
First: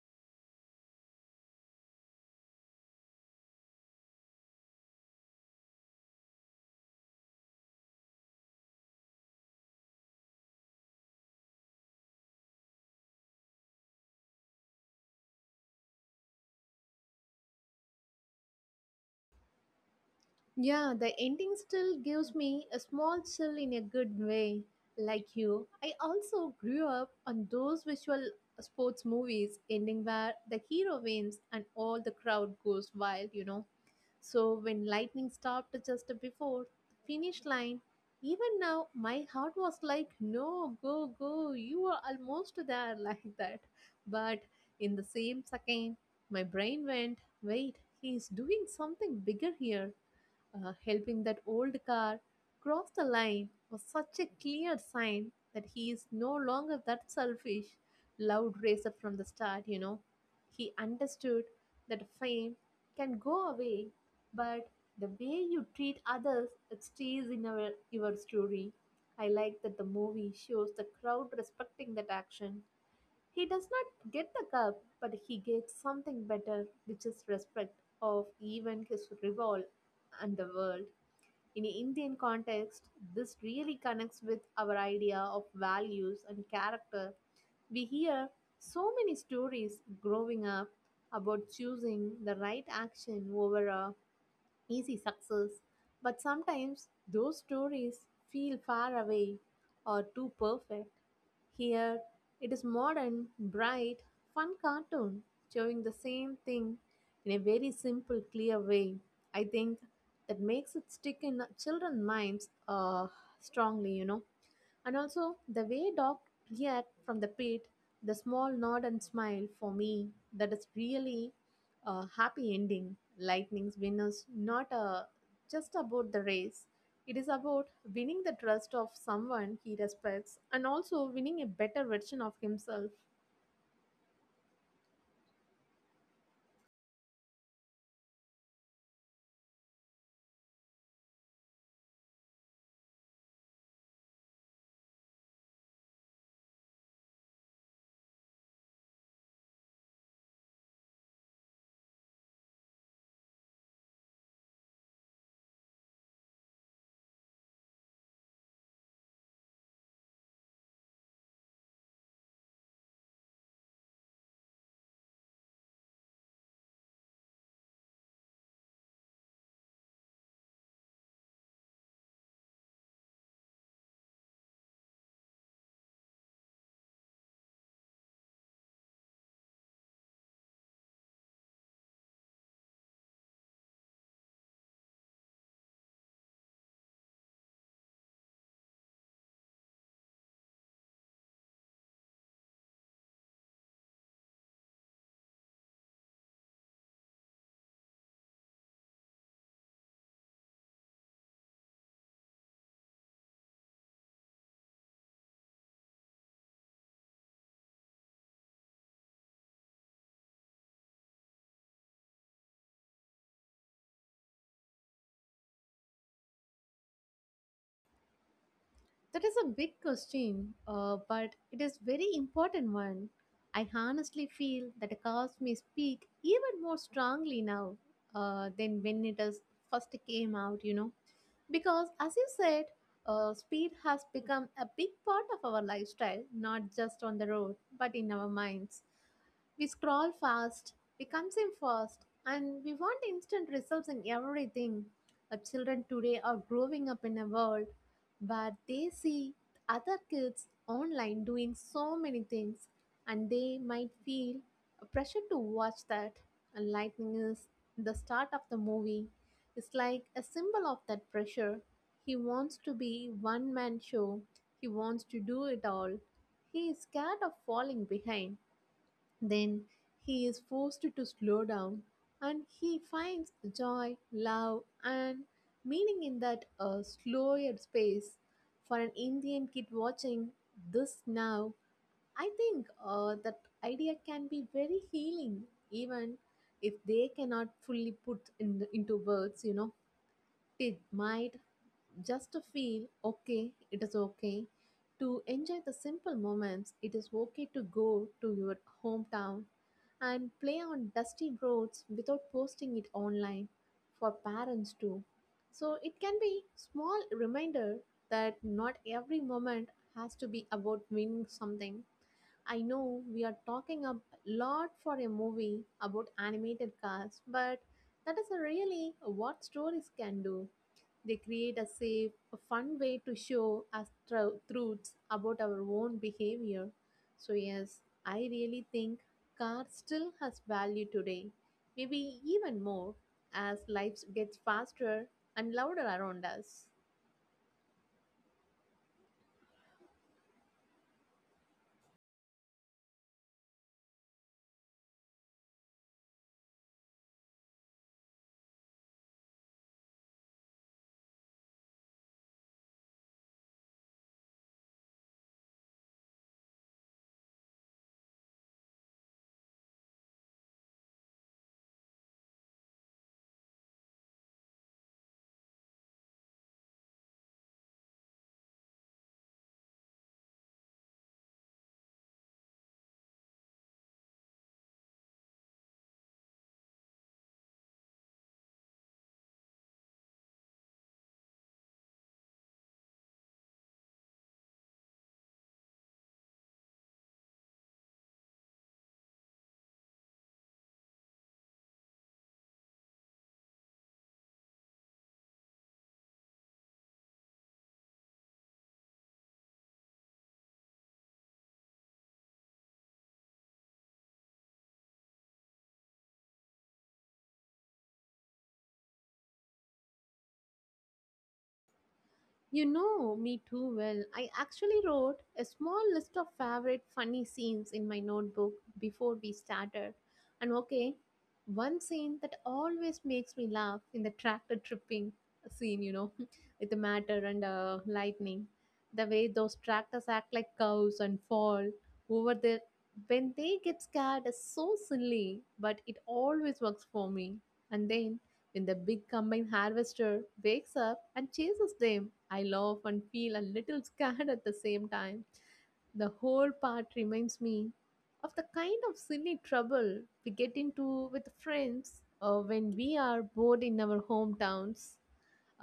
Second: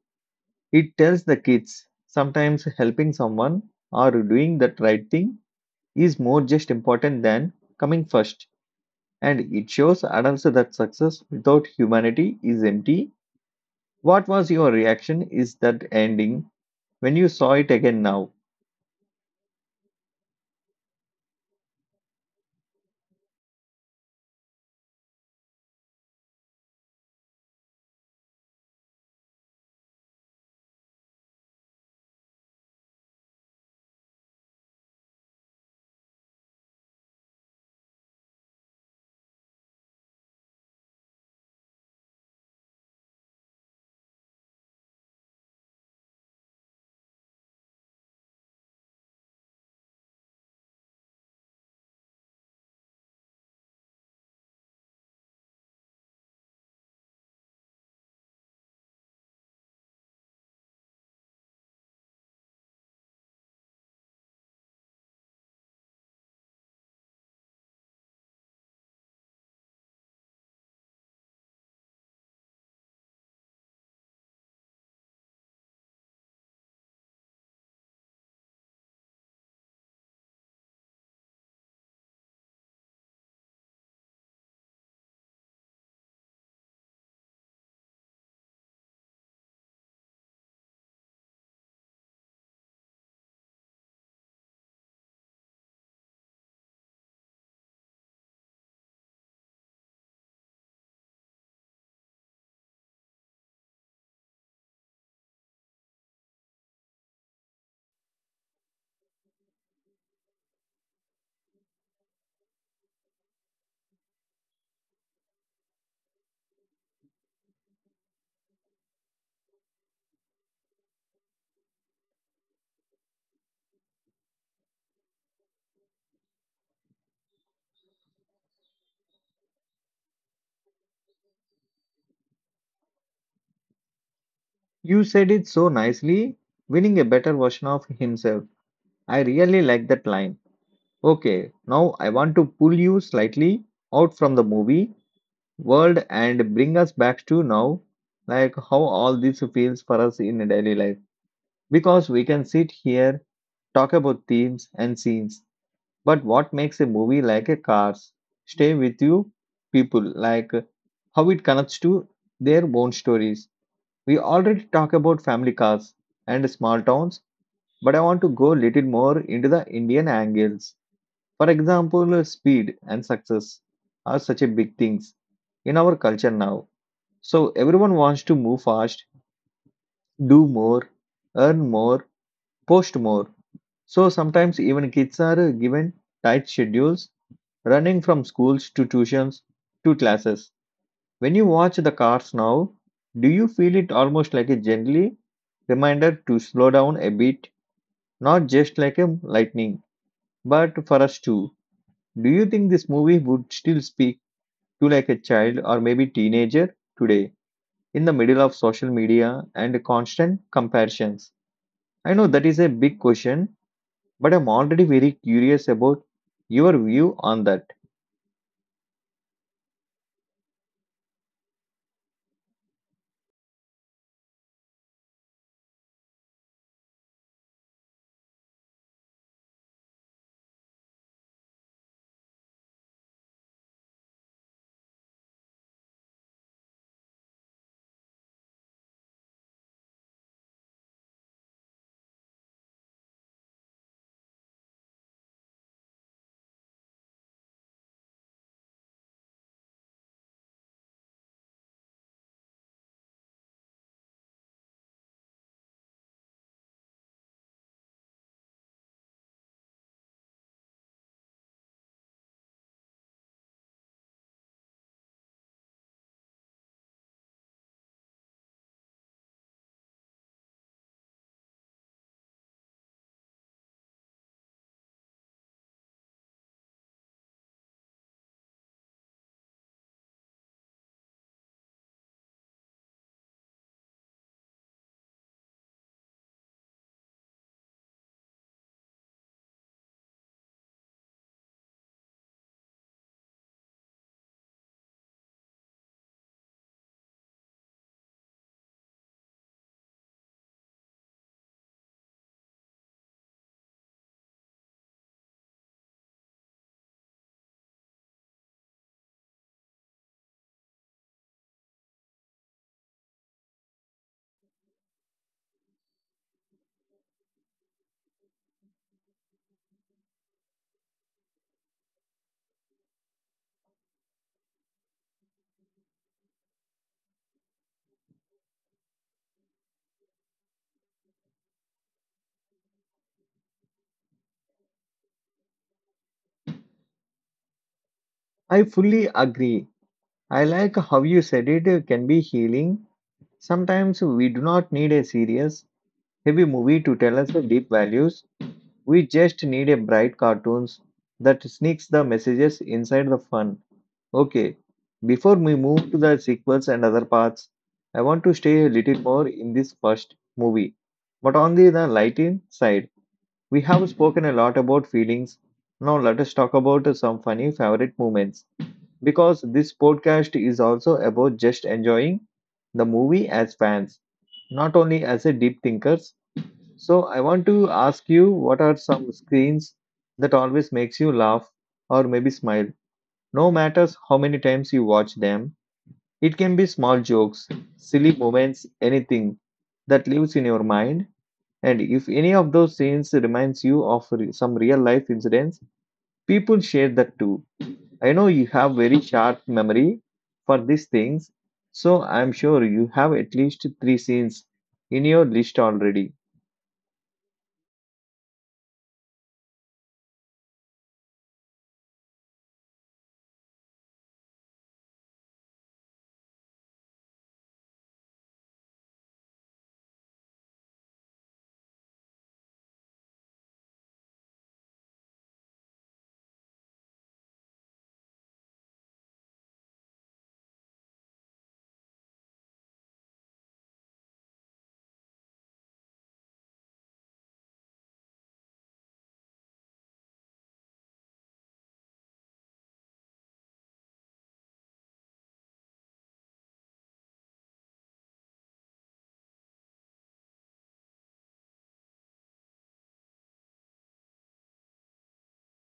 S1: It tells the kids sometimes helping someone or doing that right thing is more just important than coming first, and it shows adults that success without humanity is empty. What was your reaction is that ending when you saw it again now?
S2: Yeah, the ending still gives me a small chill in a good way. Like you, I also grew up on those visual sports movies ending where the hero wins and all the crowd goes wild. So when lightning stopped just before the finish line, even now my heart was like, no, go, go, you are almost there, like that. But in the same second, my brain went, wait, he's doing something bigger here helping that old car cross the line was such a clear sign that he is no longer that selfish, loud racer from the start. He understood that fame can go away, but the way you treat others, it stays in our, your story. I like that the movie shows the crowd respecting that action. He does not get the cup, but he gets something better, which is respect of even his rival and the world. In Indian context, this really connects with our idea of values and character. We hear so many stories growing up about choosing the right action over a easy success. But sometimes those stories feel far away or too perfect. Here, it is modern, bright, fun cartoon showing the same thing in a very simple, clear way. I think that makes it stick in children's minds strongly. And also, the way dog react from the pit, the small nod and smile for me, that is really a happy ending. Lightning's win is not a, just about the race. It is about winning the trust of someone he respects and also winning a better version of himself.
S1: You said it so nicely, winning a better version of himself. I really like that line. Okay, now I want to pull you slightly out from the movie world and bring us back to now, like how all this feels for us in daily life. Because we can sit here, talk about themes and scenes, but what makes a movie like a Cars stay with you, people, like how it connects to their own stories. We already talk about family cars and small towns, but I want to go little more into the Indian angles. For example, speed and success are such a big things in our culture now. So everyone wants to move fast, do more, earn more, post more. So sometimes even kids are given tight schedules, running from schools to tuitions to classes. When you watch the cars now, do you feel it almost like a gently reminder to slow down a bit, not just like a lightning, but for us too? Do you think this movie would still speak you like a child or maybe teenager today in the middle of social media and constant comparisons? I know that is a big question, but I'm already very curious about your view on that.
S2: That is a big question, but it is very important one. I honestly feel that a cause may speak even more strongly now than when it is first came out. You know. Because, as you said, speed has become a big part of our lifestyle, not just on the road, but in our minds. We scroll fast, we consume fast, and we want instant results in everything. Our children today are growing up in a world where they see other kids online doing so many things, and they might feel a pressure to watch that. And lightning is the start of the movie it's like a symbol of that pressure. He wants to be one man show. He wants to do it all. He is scared of falling behind. Then he is forced to slow down and he finds joy, love and meaning in that slower space. For an Indian kid watching this now, I think that idea can be very healing even if they cannot fully put in into words. It might just feel okay, it is okay to enjoy the simple moments. It is okay to go to your hometown and play on dusty roads without posting it online for parents too. So it can be small reminder that not every moment has to be about winning something. I know we are talking a lot for a movie about animated cars, but that is really what stories can do. They create a safe, a fun way to show us truths about our own behavior. So, yes, I really think car still has value today, maybe even more as life gets faster and louder around us.
S1: I fully agree. I like how you said it can be healing. Sometimes we do not need a serious, heavy movie to tell us the deep values. We just need a bright cartoons that sneaks the messages inside the fun. Okay, before we move to the sequels and other parts, I want to stay a little more in this first movie. But on the lighting side, we have spoken a lot about feelings. Now let us talk about some funny favorite moments because this podcast is also about just enjoying the movie as fans, not only as a deep thinkers. So I want to ask you what are some screens that always makes you laugh or maybe smile no matters how many times you watch them, it can be small jokes, silly moments, anything that lives in your mind. And if any of those scenes reminds you of some real life incidents, people share that too. I know you have very sharp memory for these things, so I'm sure you have at least three scenes in your list already.
S2: You know me too well. I actually wrote a small list of favorite funny scenes in my notebook before we started. And okay, one scene that always makes me laugh in the tractor tripping scene, you know, with the matter and lightning. The way those tractors act like cows and fall over there when they get scared is so silly, but it always works for me. And then when the big combine harvester wakes up and chases them, I laugh and feel a little scared at the same time. The whole part reminds me of the kind of silly trouble we get into with friends when we are bored in our hometowns,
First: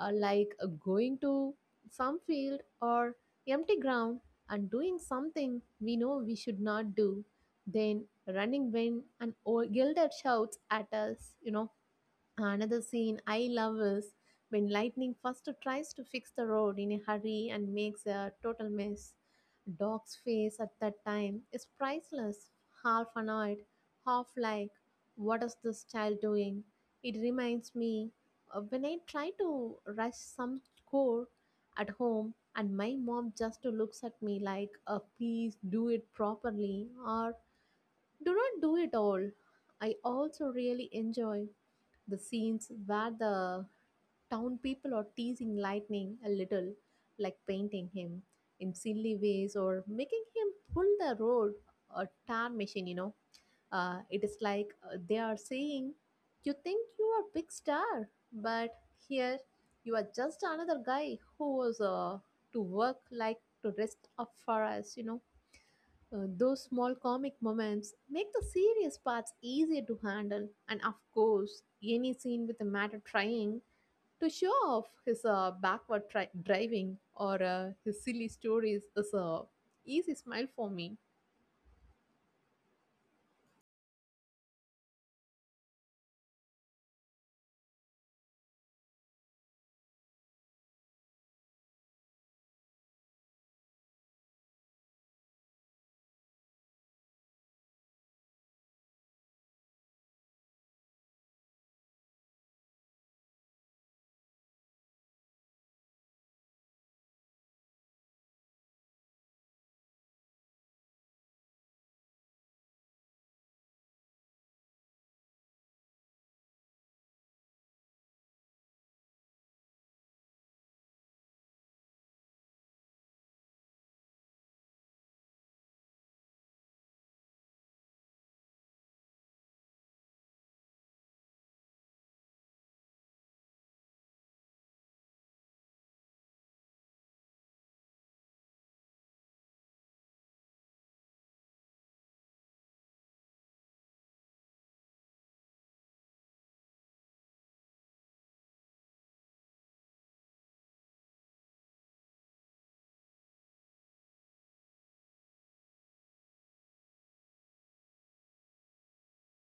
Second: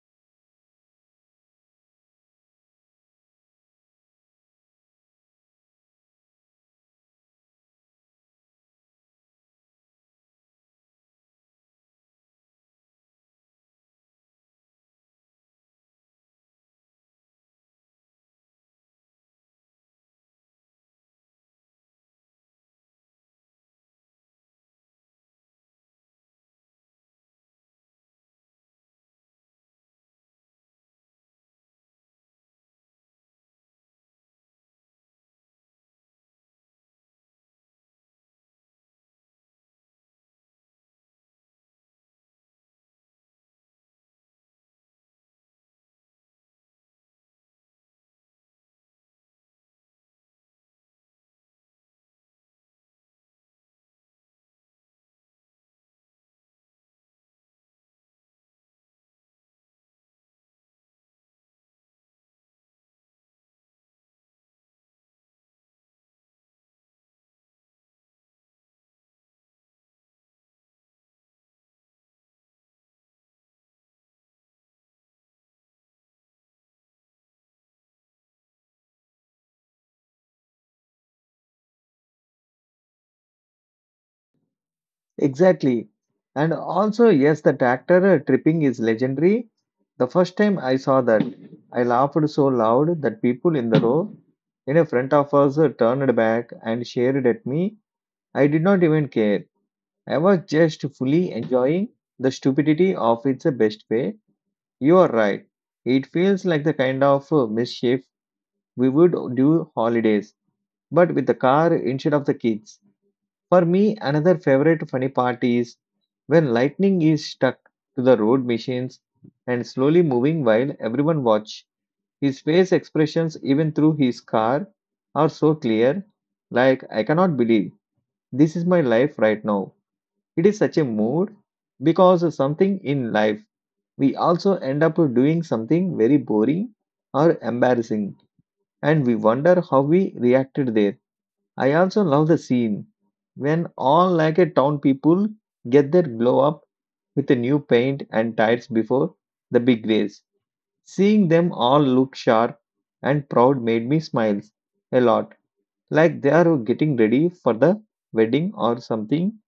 S2: going to some field or empty ground and doing something we know we should not do, then running when an old elder shouts at us, another scene I love is when Lightning first tries to fix the road in a hurry and makes a total mess. Doc's face at that time is priceless, half annoyed, half like, what is this child doing? It reminds me of when I try to rush some chore at home and my mom just looks at me like, please do it properly or do not do it all." I also really enjoy the scenes where the town people are teasing Lightning a little, like painting him in silly ways or making him pull the road a tar machine, It is like they are saying, you think you are a big star, but here you are just another guy who was to work like to rest up for us, those small comic moments make the serious parts easier to handle, and of course, any scene with a matter trying to show off his driving or his silly stories is a easy smile for me.
S1: Exactly. And also, yes, the tractor tripping is legendary. The first time I saw that, I laughed so loud that people in the row in front of us turned back and stared at me. I did not even care. I was just fully enjoying the stupidity of its best way. You are right. It feels like the kind of mischief we would do holidays, but with the car instead of the kids. For me, another favorite funny part is when lightning is stuck to the road machines and slowly moving while everyone watch. His face expressions, even through his car, are so clear. Like I cannot believe this is my life right now. It is such a mood because something in life we also end up doing something very boring or embarrassing, and we wonder how we reacted there. I also love the scene when all like a town people get their glow up with a new paint and tires before the big race. Seeing them all look sharp and proud made me smile a lot, like they are getting ready for the wedding or something.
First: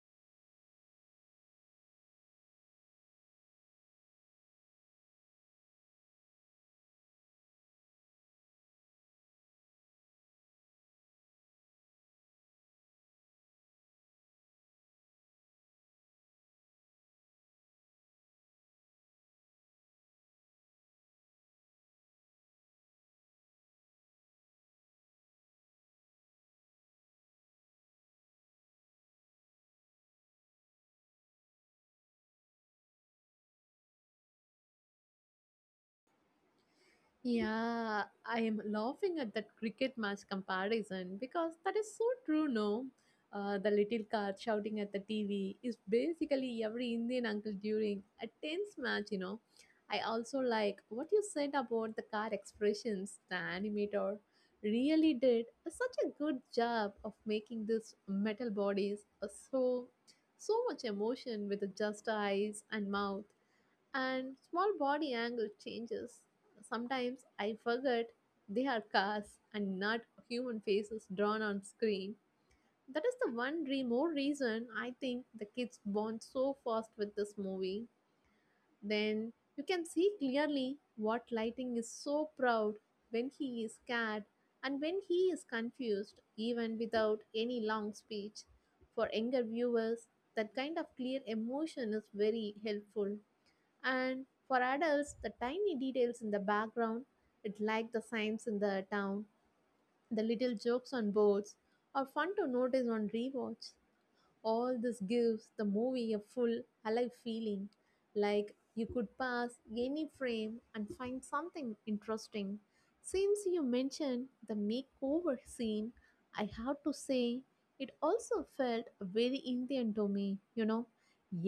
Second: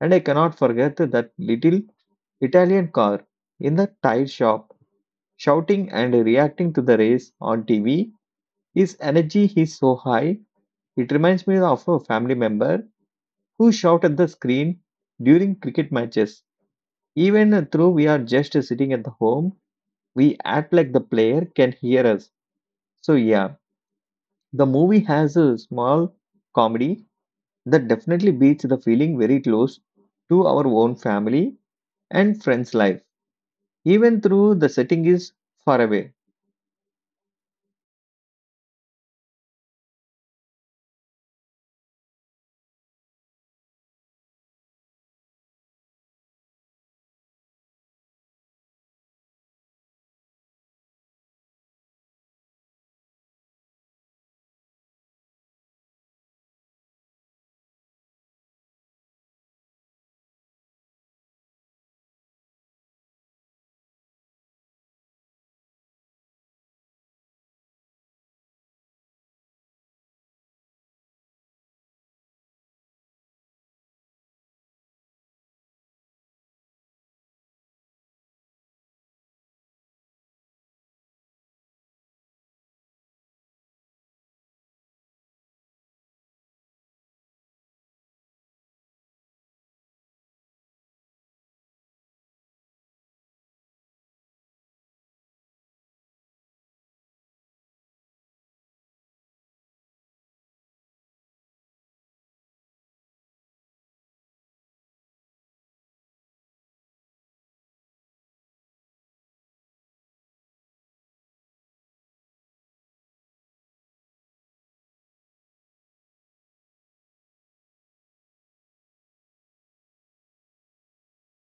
S1: And I cannot forget that little Italian car in the tire shop shouting and reacting to the race on TV. His energy is so high, it reminds me of a family member who shout at the screen during cricket matches. Even though we are just sitting at the home, we act like the player can hear us. So, yeah, the movie has a small comedy that definitely beats the feeling very close to our own family and friends' life, even though the setting is far away.
S2: Yeah, I am laughing at that cricket match comparison because that is so true, no? The little cat shouting at the TV is basically every Indian uncle during a tense match, you know. I also like what you said about the car expressions. The animator really did such a good job of making these metal bodies so much emotion with just eyes and mouth and small body angle changes. Sometimes I forget they are cars and not human faces drawn on screen. That is the more reason I think the kids bond so fast with this movie. Then you can see clearly what Lighting is so proud when he is scared and when he is confused, even without any long speech. For younger viewers, that kind of clear emotion is very helpful. And for adults, the tiny details in the background, it like the signs in the town, the little jokes on boards, are fun to notice on rewatch. All this gives the movie a full, alive feeling, like you could pass any frame and find something interesting. Since you mentioned the makeover scene, I have to say it also felt very Indian to me, you know.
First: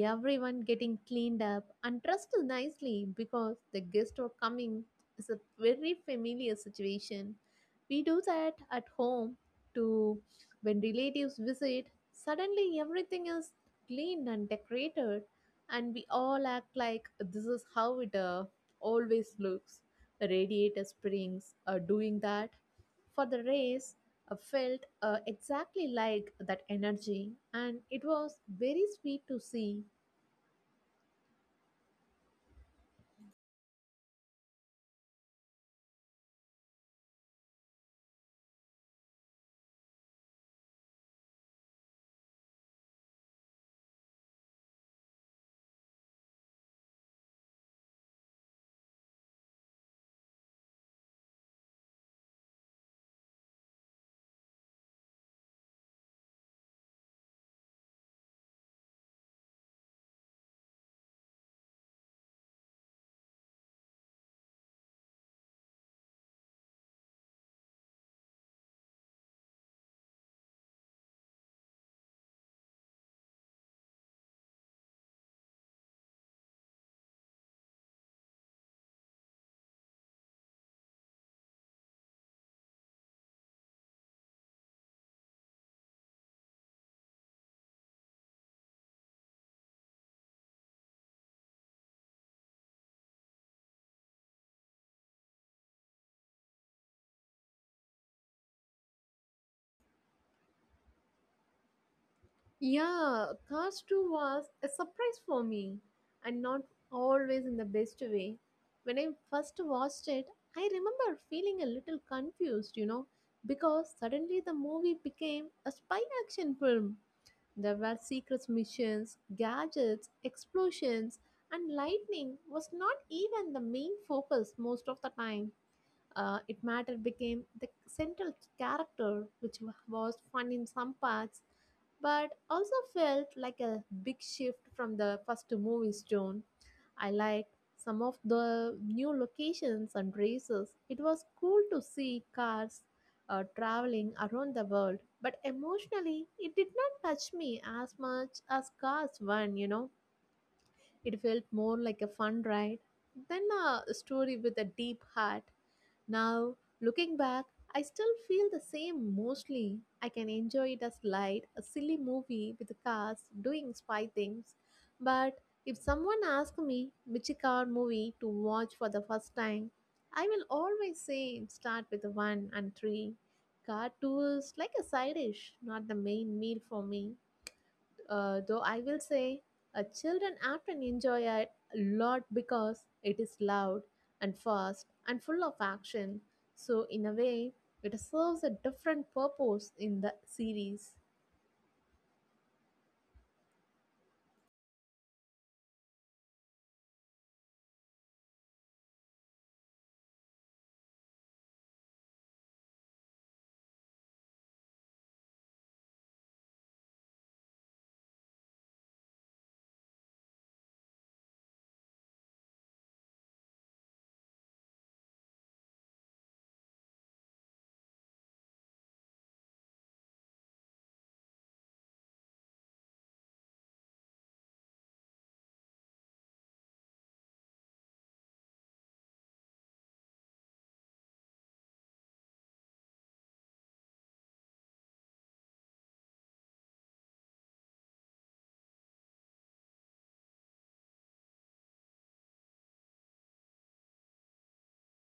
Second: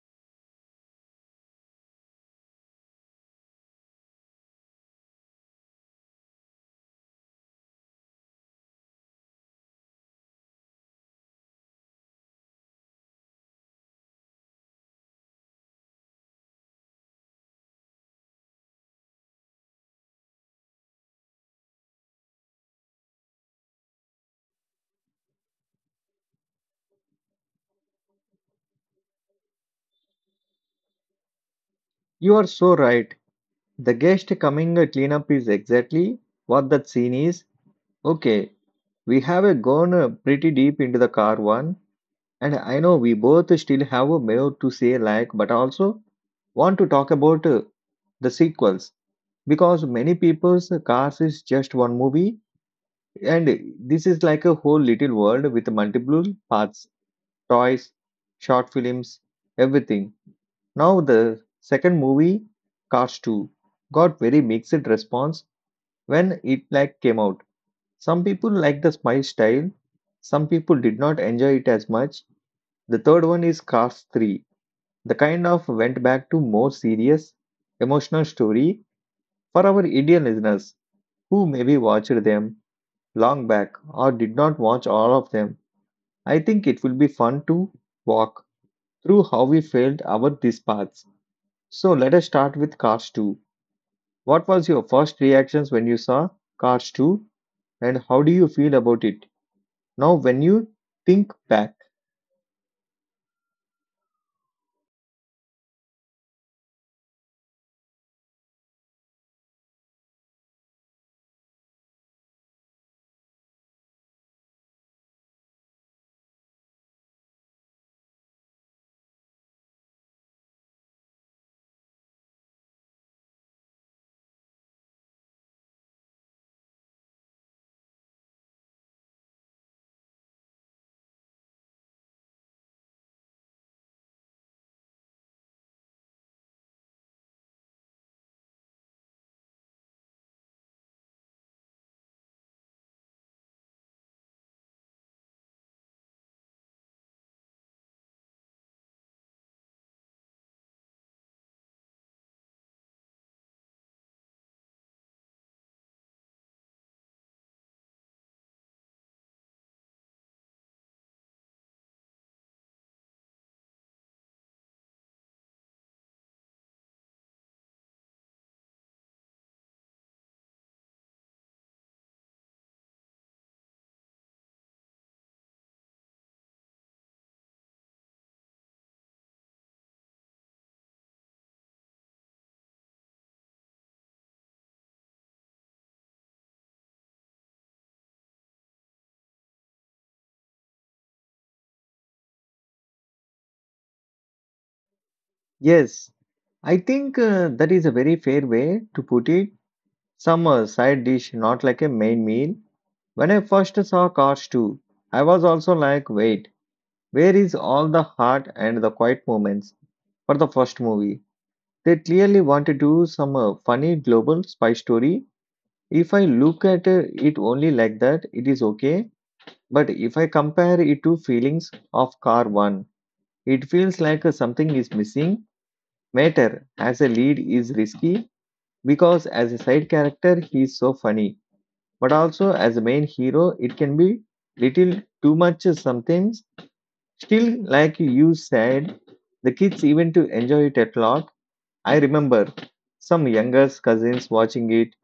S2: Everyone getting cleaned up and dressed nicely because the guests are coming is a very familiar situation. We do that at home to when relatives visit. Suddenly, everything is cleaned and decorated, and we all act like this is how it always looks. The radiator springs are doing that. For the race, felt exactly like that energy, and it was very sweet to see.
S1: You are so right. The guest coming cleanup is exactly what that scene is. Okay, we have gone pretty deep into the car one, and I know we both still have more to say, like, but also want to talk about the sequels, because many people's Cars is just one movie, and this is like a whole little world with multiple parts, toys, short films, everything. Now the second movie, Cars 2, got very mixed response when it like came out. Some people liked the spice style, some people did not enjoy it as much. The third one is Cars 3. The kind of went back to more serious, emotional story for our Indian listeners who maybe watched them long back or did not watch all of them. I think it will be fun to walk through how we felt about these paths. So let us start with Cars 2. What was your first reactions when you saw Cars 2, and how do you feel about it now when you think back?
S2: Yeah, Cars 2 was a surprise for me and not always in the best way. When I first watched it, I remember feeling a little confused, you know, because suddenly the movie became a spy action film. There were secret missions, gadgets, explosions, and lightning was not even the main focus most of the time. It matter became the central character, which was fun in some parts, but also felt like a big shift from the first movie's tone. I liked some of the new locations and races. It was cool to see cars traveling around the world, but emotionally, it did not touch me as much as Cars 1, you know. It felt more like a fun ride than a story with a deep heart. Now, looking back, I still feel the same mostly. I can enjoy it as light, a silly movie with cars doing spy things. But if someone asks me which car movie to watch for the first time, I will always say start with one and three. Car two is like a side dish, not the main meal for me. Though I will say, children often enjoy it a lot because it is loud and fast and full of action. So, in a way, it serves a different purpose in the series.
S1: Yes, I think that is a very fair way to put it. Some side dish, not like a main meal. When I first saw Cars 2, I was also like, wait, where is all the heart and the quiet moments for the first movie? They clearly want to do some funny global spy story. If I look at it only like that, it is okay. But if I compare it to feelings of Car 1, it feels like something is missing. Mater as a lead is risky because as a side character, he is so funny, but also as a main hero, it can be little too much sometimes. Still, like you said, the kids even to enjoy it a lot. I remember some younger cousins watching it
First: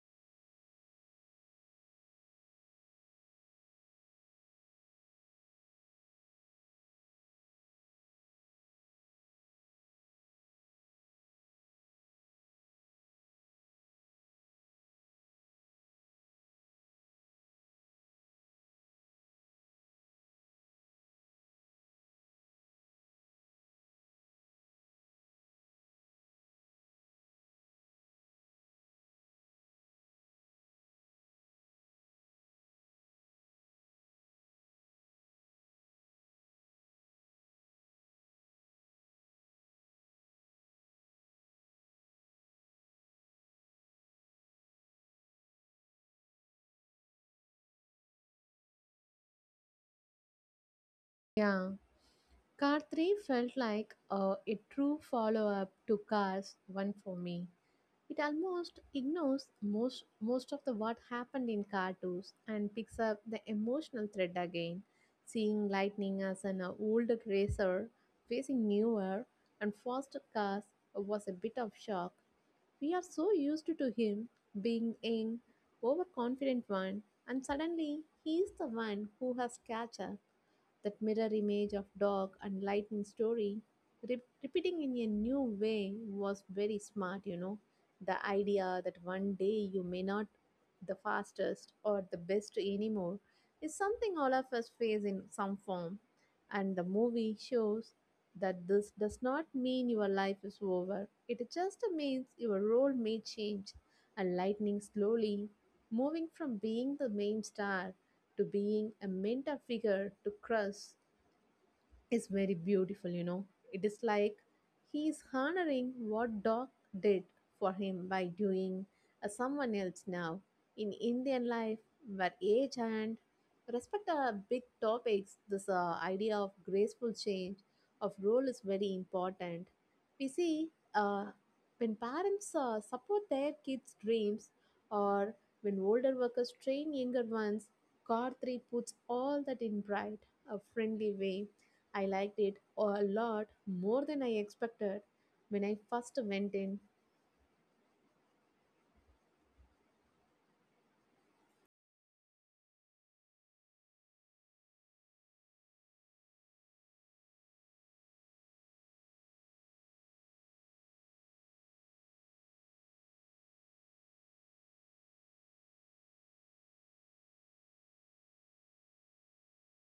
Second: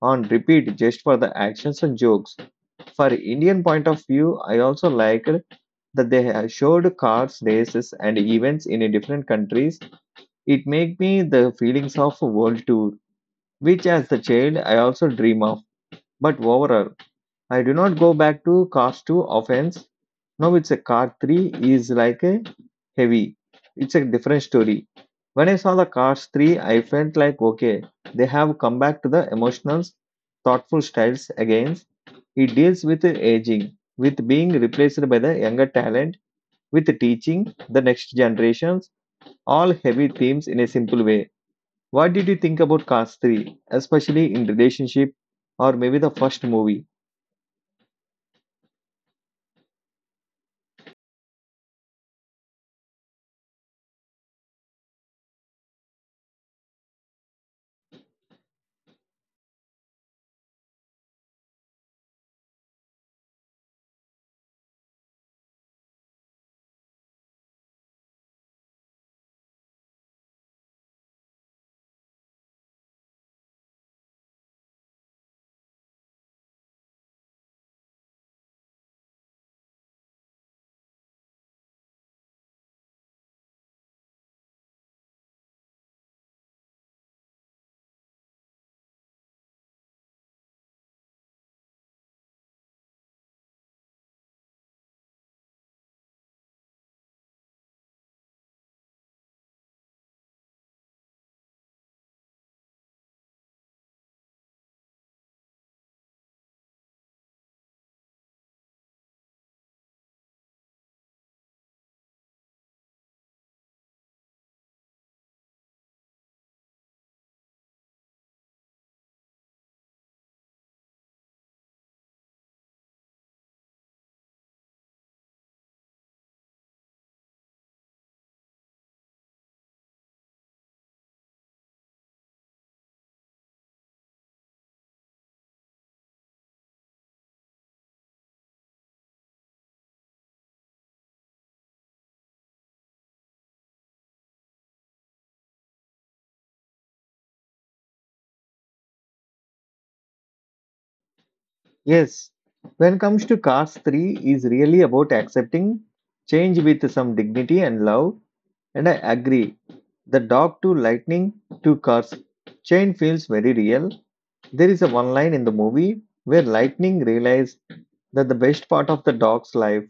S1: on repeat just for the actions and jokes. For Indian point of view, I also liked that they have showed cars, races, and events in different countries. It made me the feelings of a world tour, which as a child I also dream of. But overall, I do not go back to cars two often. Now it's a car 3 is like a heavy. It's a different story. When I saw the cars 3, I felt like okay, they have come back to the emotional, thoughtful styles again. It deals with aging, with being replaced by the younger talent, with teaching the next generations, all heavy themes in a simple way. What did you think about Cars 3, especially in relationship or maybe the first movie?
S2: Yeah, Car 3 felt like a true follow up to Cars 1 for me. It almost ignores most of the what happened in cartoons and picks up the emotional thread again, seeing lightning as an old racer facing newer and faster cars was a bit of shock. We are so used to him being an overconfident one, and suddenly he is the one who has catch up. That mirror image of dog and lightning story repeating in a new way was very smart, you know. The idea that one day you may not the fastest or the best anymore is something all of us face in some form, and the movie shows that this does not mean your life is over, it just means your role may change. And lightning slowly moving from being the main star to being a mentor figure to crush is very beautiful, you know. It is like he is honoring what dog did for him by doing a someone else now. In Indian life, where age and respect are big topics, this idea of graceful change of role is very important. We see uh, when parents support their kids' dreams or when older workers train younger ones, Kartri puts all that in bright, a friendly way. I liked it a lot more than I expected when I first went in.
S1: Yes, when it comes to Caste 3 is really about accepting change with some dignity and love, and I agree. The dog to lightning to cars chain feels very real. There is a one line in the movie where Lightning realized that the best part of the dog's life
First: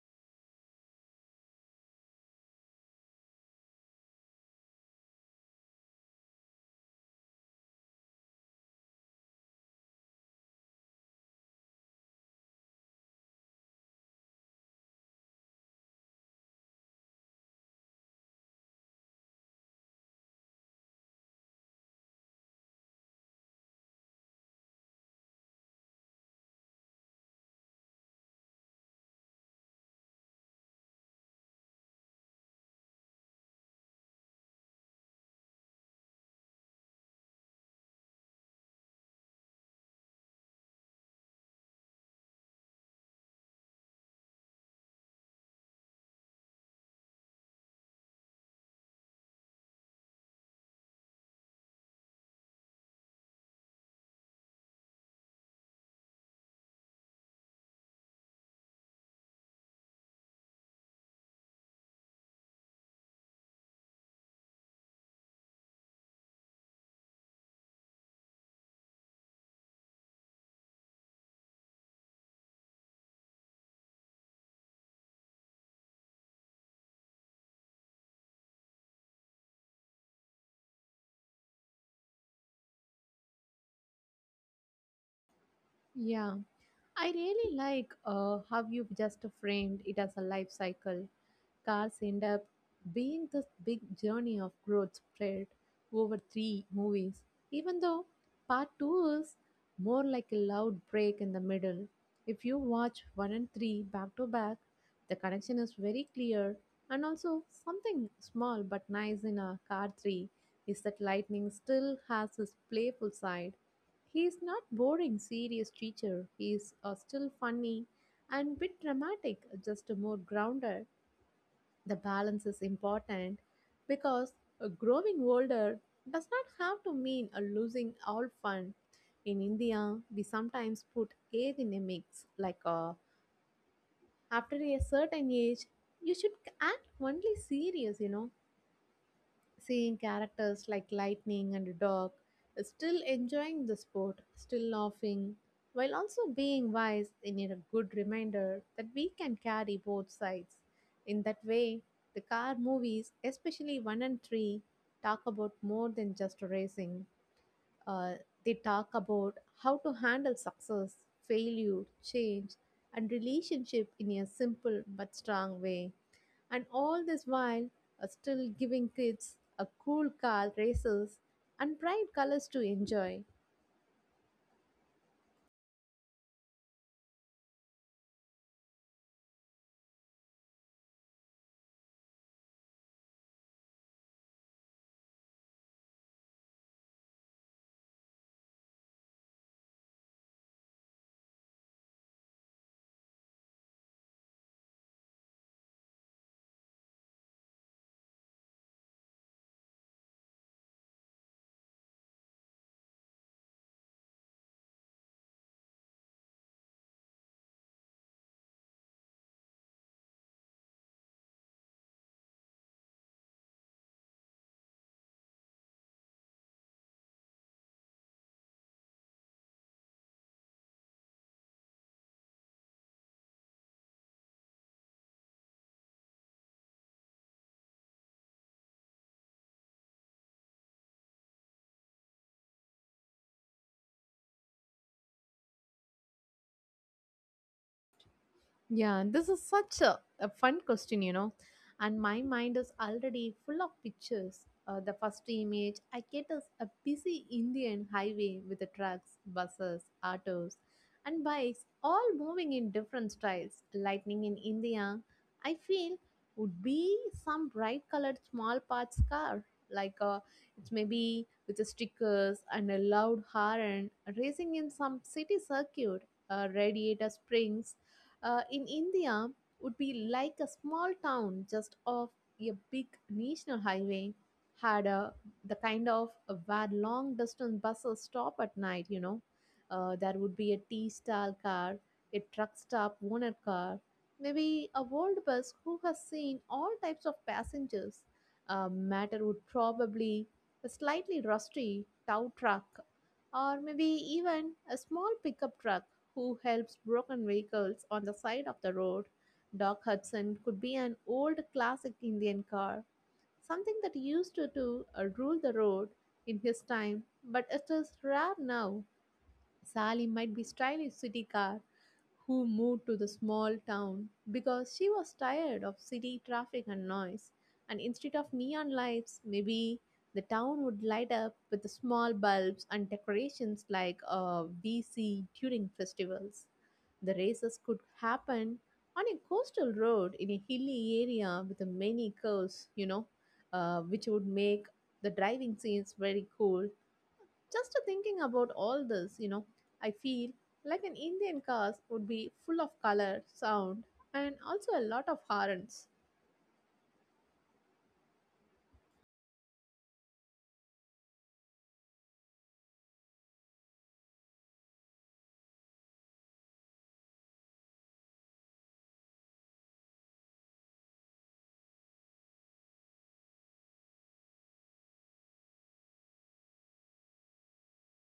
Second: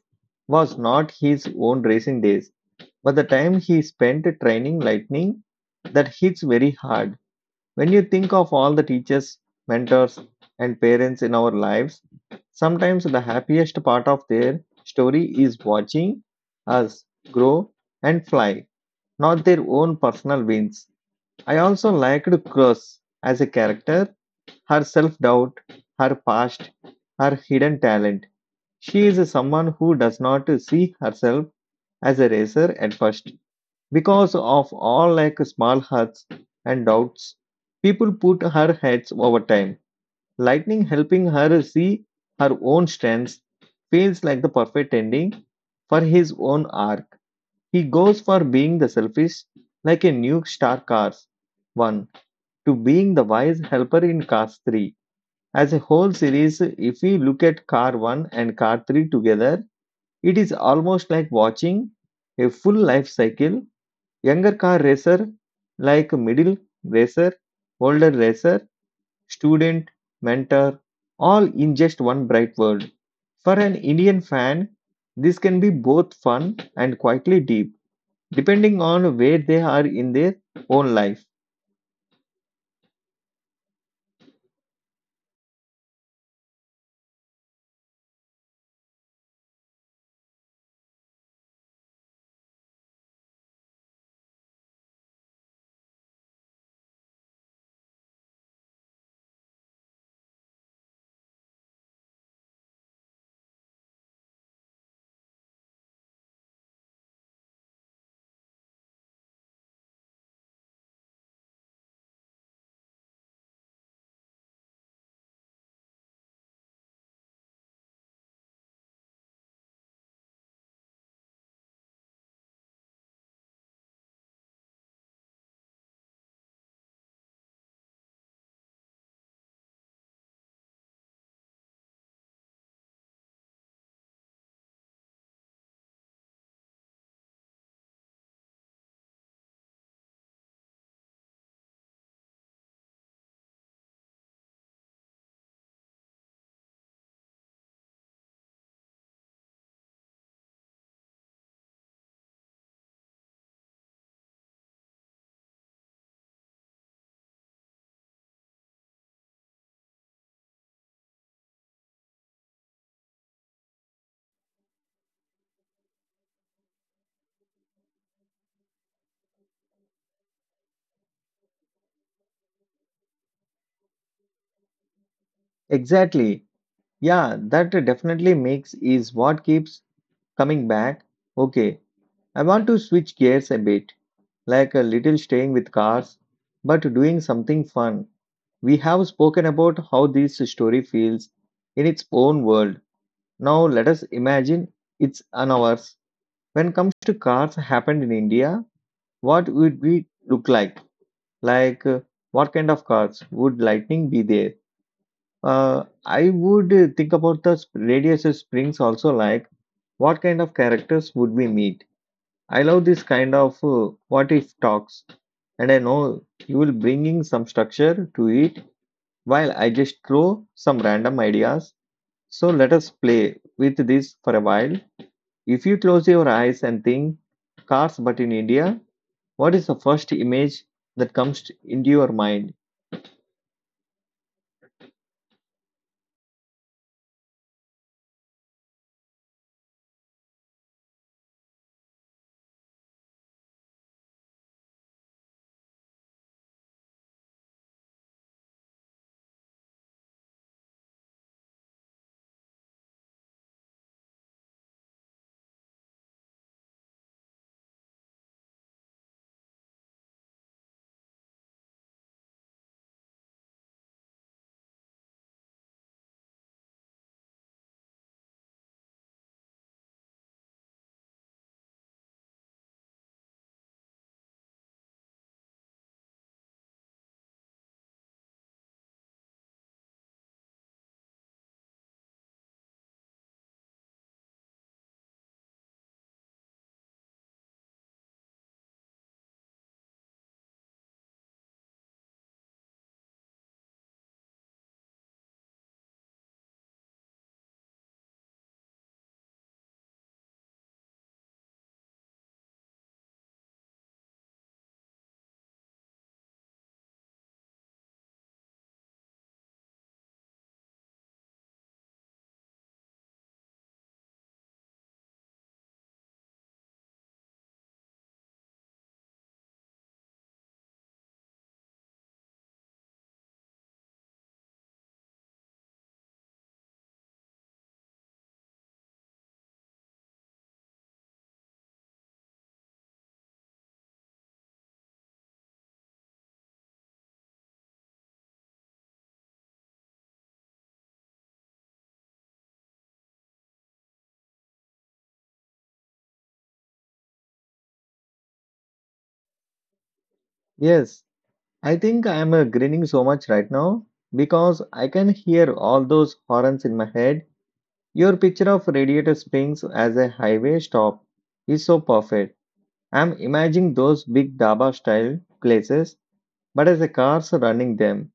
S1: was not his own racing days, but the time he spent training Lightning. That hits very hard. When you think of all the teachers, mentors, and parents in our lives, sometimes the happiest part of their story is watching us grow and fly, not their own personal wins. I also liked Cross as a character, her self doubt, her past, her hidden talent. She is someone who does not see herself as a racer at first, because of all like small hurts and doubts, people put her heads over time. Lightning helping her see her own strengths feels like the perfect ending for his own arc. He goes for being the selfish, like a new Star Cars 1, to being the wise helper in Cars 3. As a whole series, if we look at Car 1 and Car 3 together, it is almost like watching a full life cycle. Younger car racer like middle racer, older racer, student, mentor, all in just one bright word. For an Indian fan, this can be both fun and quietly deep, depending on where they are in their own life.
S2: Yeah, I really like how you've just framed it as a life cycle. Cars end up being this big journey of growth spread over three movies, even though part two is more like a loud break in the middle. If you watch one and three back to back, the connection is very clear, and also something small but nice in a car three is that lightning still has his playful side. He's not boring, serious teacher. He's still funny and bit dramatic, just more grounded. The balance is important because growing older does not have to mean losing all fun. In India, we sometimes put age in a mix, like after a certain age, you should act only serious, you know, seeing characters like Lightning and Dog still enjoying the sport, still laughing, while also being wise in a good reminder that we can carry both sides. In that way, the car movies, especially 1 and 3, talk about more than just racing. Uh, they talk about how to handle success, failure, change, and relationship in a simple but strong way. And all this while, still giving kids a cool car races and bright colors to enjoy.
S1: Exactly. Yeah, that definitely makes is what keeps coming back. Okay, I want to switch gears a bit, like a little staying with cars, but doing something fun. We have spoken about how this story feels in its own world. Now let us imagine it's an ours. When comes to cars happened in India, what would we look like? Like what kind of cars would lightning be there? I would think about the radius of springs also like what kind of characters would we meet? I love this kind of what if talks, and I know you will bringing some structure to it while I just throw some random ideas. So let us play with this for a while. If you close your eyes and think cars but in India, what is the first image that comes into your mind?
S2: Yeah, this is such a fun question, you know. And my mind is already full of pictures. The first image I get is a busy Indian highway with the trucks, buses, autos, and bikes all moving in different styles. Lightning in India, I feel, would be some bright colored small parts car, like it's maybe with the stickers and a loud horn racing in some city circuit. Radiator springs in India would be like a small town just off a big national highway, had a, the kind of where long distance buses stop at night, you know. There would be a tea stall car, a truck stop owner car, maybe a world bus who has seen all types of passengers. Matter would probably a slightly rusty tow truck or maybe even a small pickup truck who helps broken vehicles on the side of the road. Doc Hudson could be an old classic Indian car, something that used to rule the road in his time, but it is rare now. Sally might be stylish city car, who moved to the small town because she was tired of city traffic and noise. And instead of neon lights, maybe the town would light up with the small bulbs and decorations like we see during festivals. The races could happen on a coastal road in a hilly area with many curves, you know, which would make the driving scenes very cool just thinking about all this, you know, I feel like an Indian cast would be full of color, sound, and also a lot of horns.
S1: Yes, I think I am grinning so much right now because I can hear all those horns in my head. Your picture of Radiator Springs as a highway stop is so perfect. I'm imagining those big dhaba style places, but as the cars running them.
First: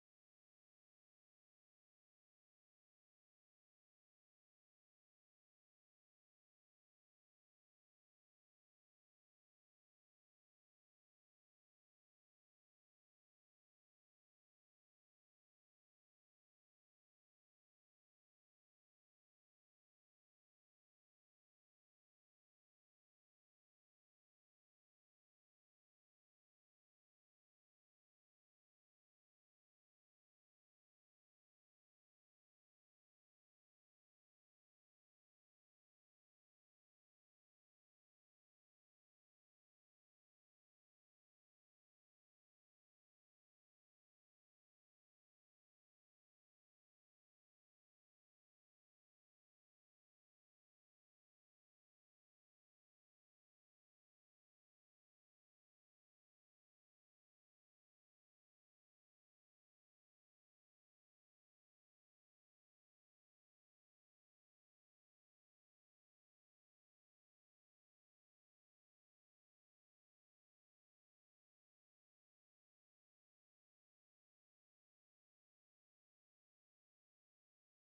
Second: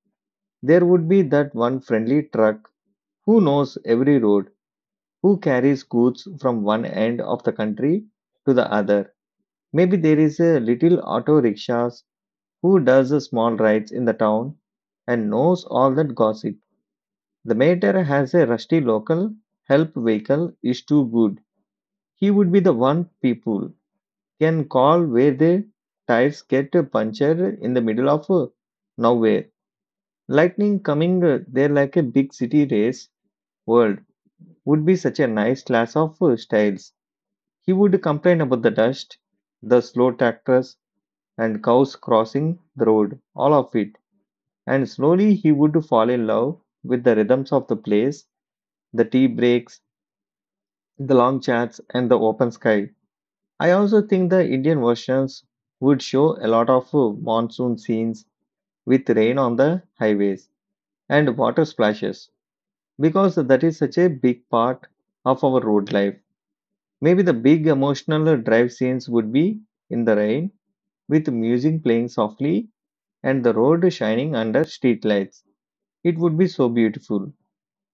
S1: There would be that one friendly truck who knows every road, who carries goods from one end of the country to the other. Maybe there is a little auto rickshaws who does a small rides in the town and knows all that gossip. The mater has a rusty local help vehicle is too good. He would be the one people can call where the tires get punctured in the middle of nowhere. Lightning coming there like a big city race world would be such a nice class of styles. He would complain about the dust, the slow tractors, and cows crossing the road, all of it. And slowly he would fall in love with the rhythms of the place, the tea breaks, the long chats, and the open sky. I also think the Indian versions would show a lot of monsoon scenes with rain on the highways and water splashes because that is such a big part of our road life. Maybe the big emotional drive scenes would be in the rain with music playing softly and the road shining under streetlights. It would be so beautiful.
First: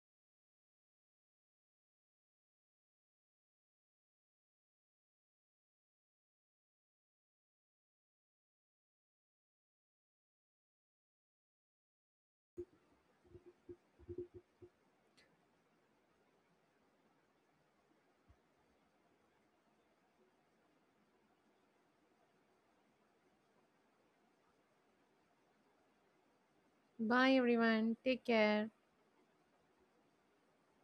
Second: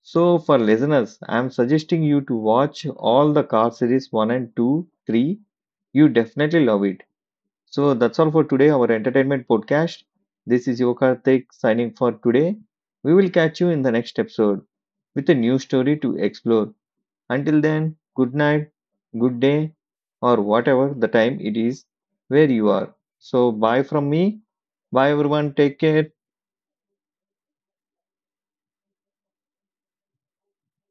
S1: So, for listeners, I'm suggesting you to watch all the Car Series 1 and 2, 3. You definitely love it. So, that's all for today, our entertainment podcast. This is Yokarthik signing for today. We will catch you in the next episode with a new story to explore. Until then, good night, good day, or whatever the time it is where you are. So, bye from me. Bye, everyone. Take care.
S2: Bye everyone. Take care.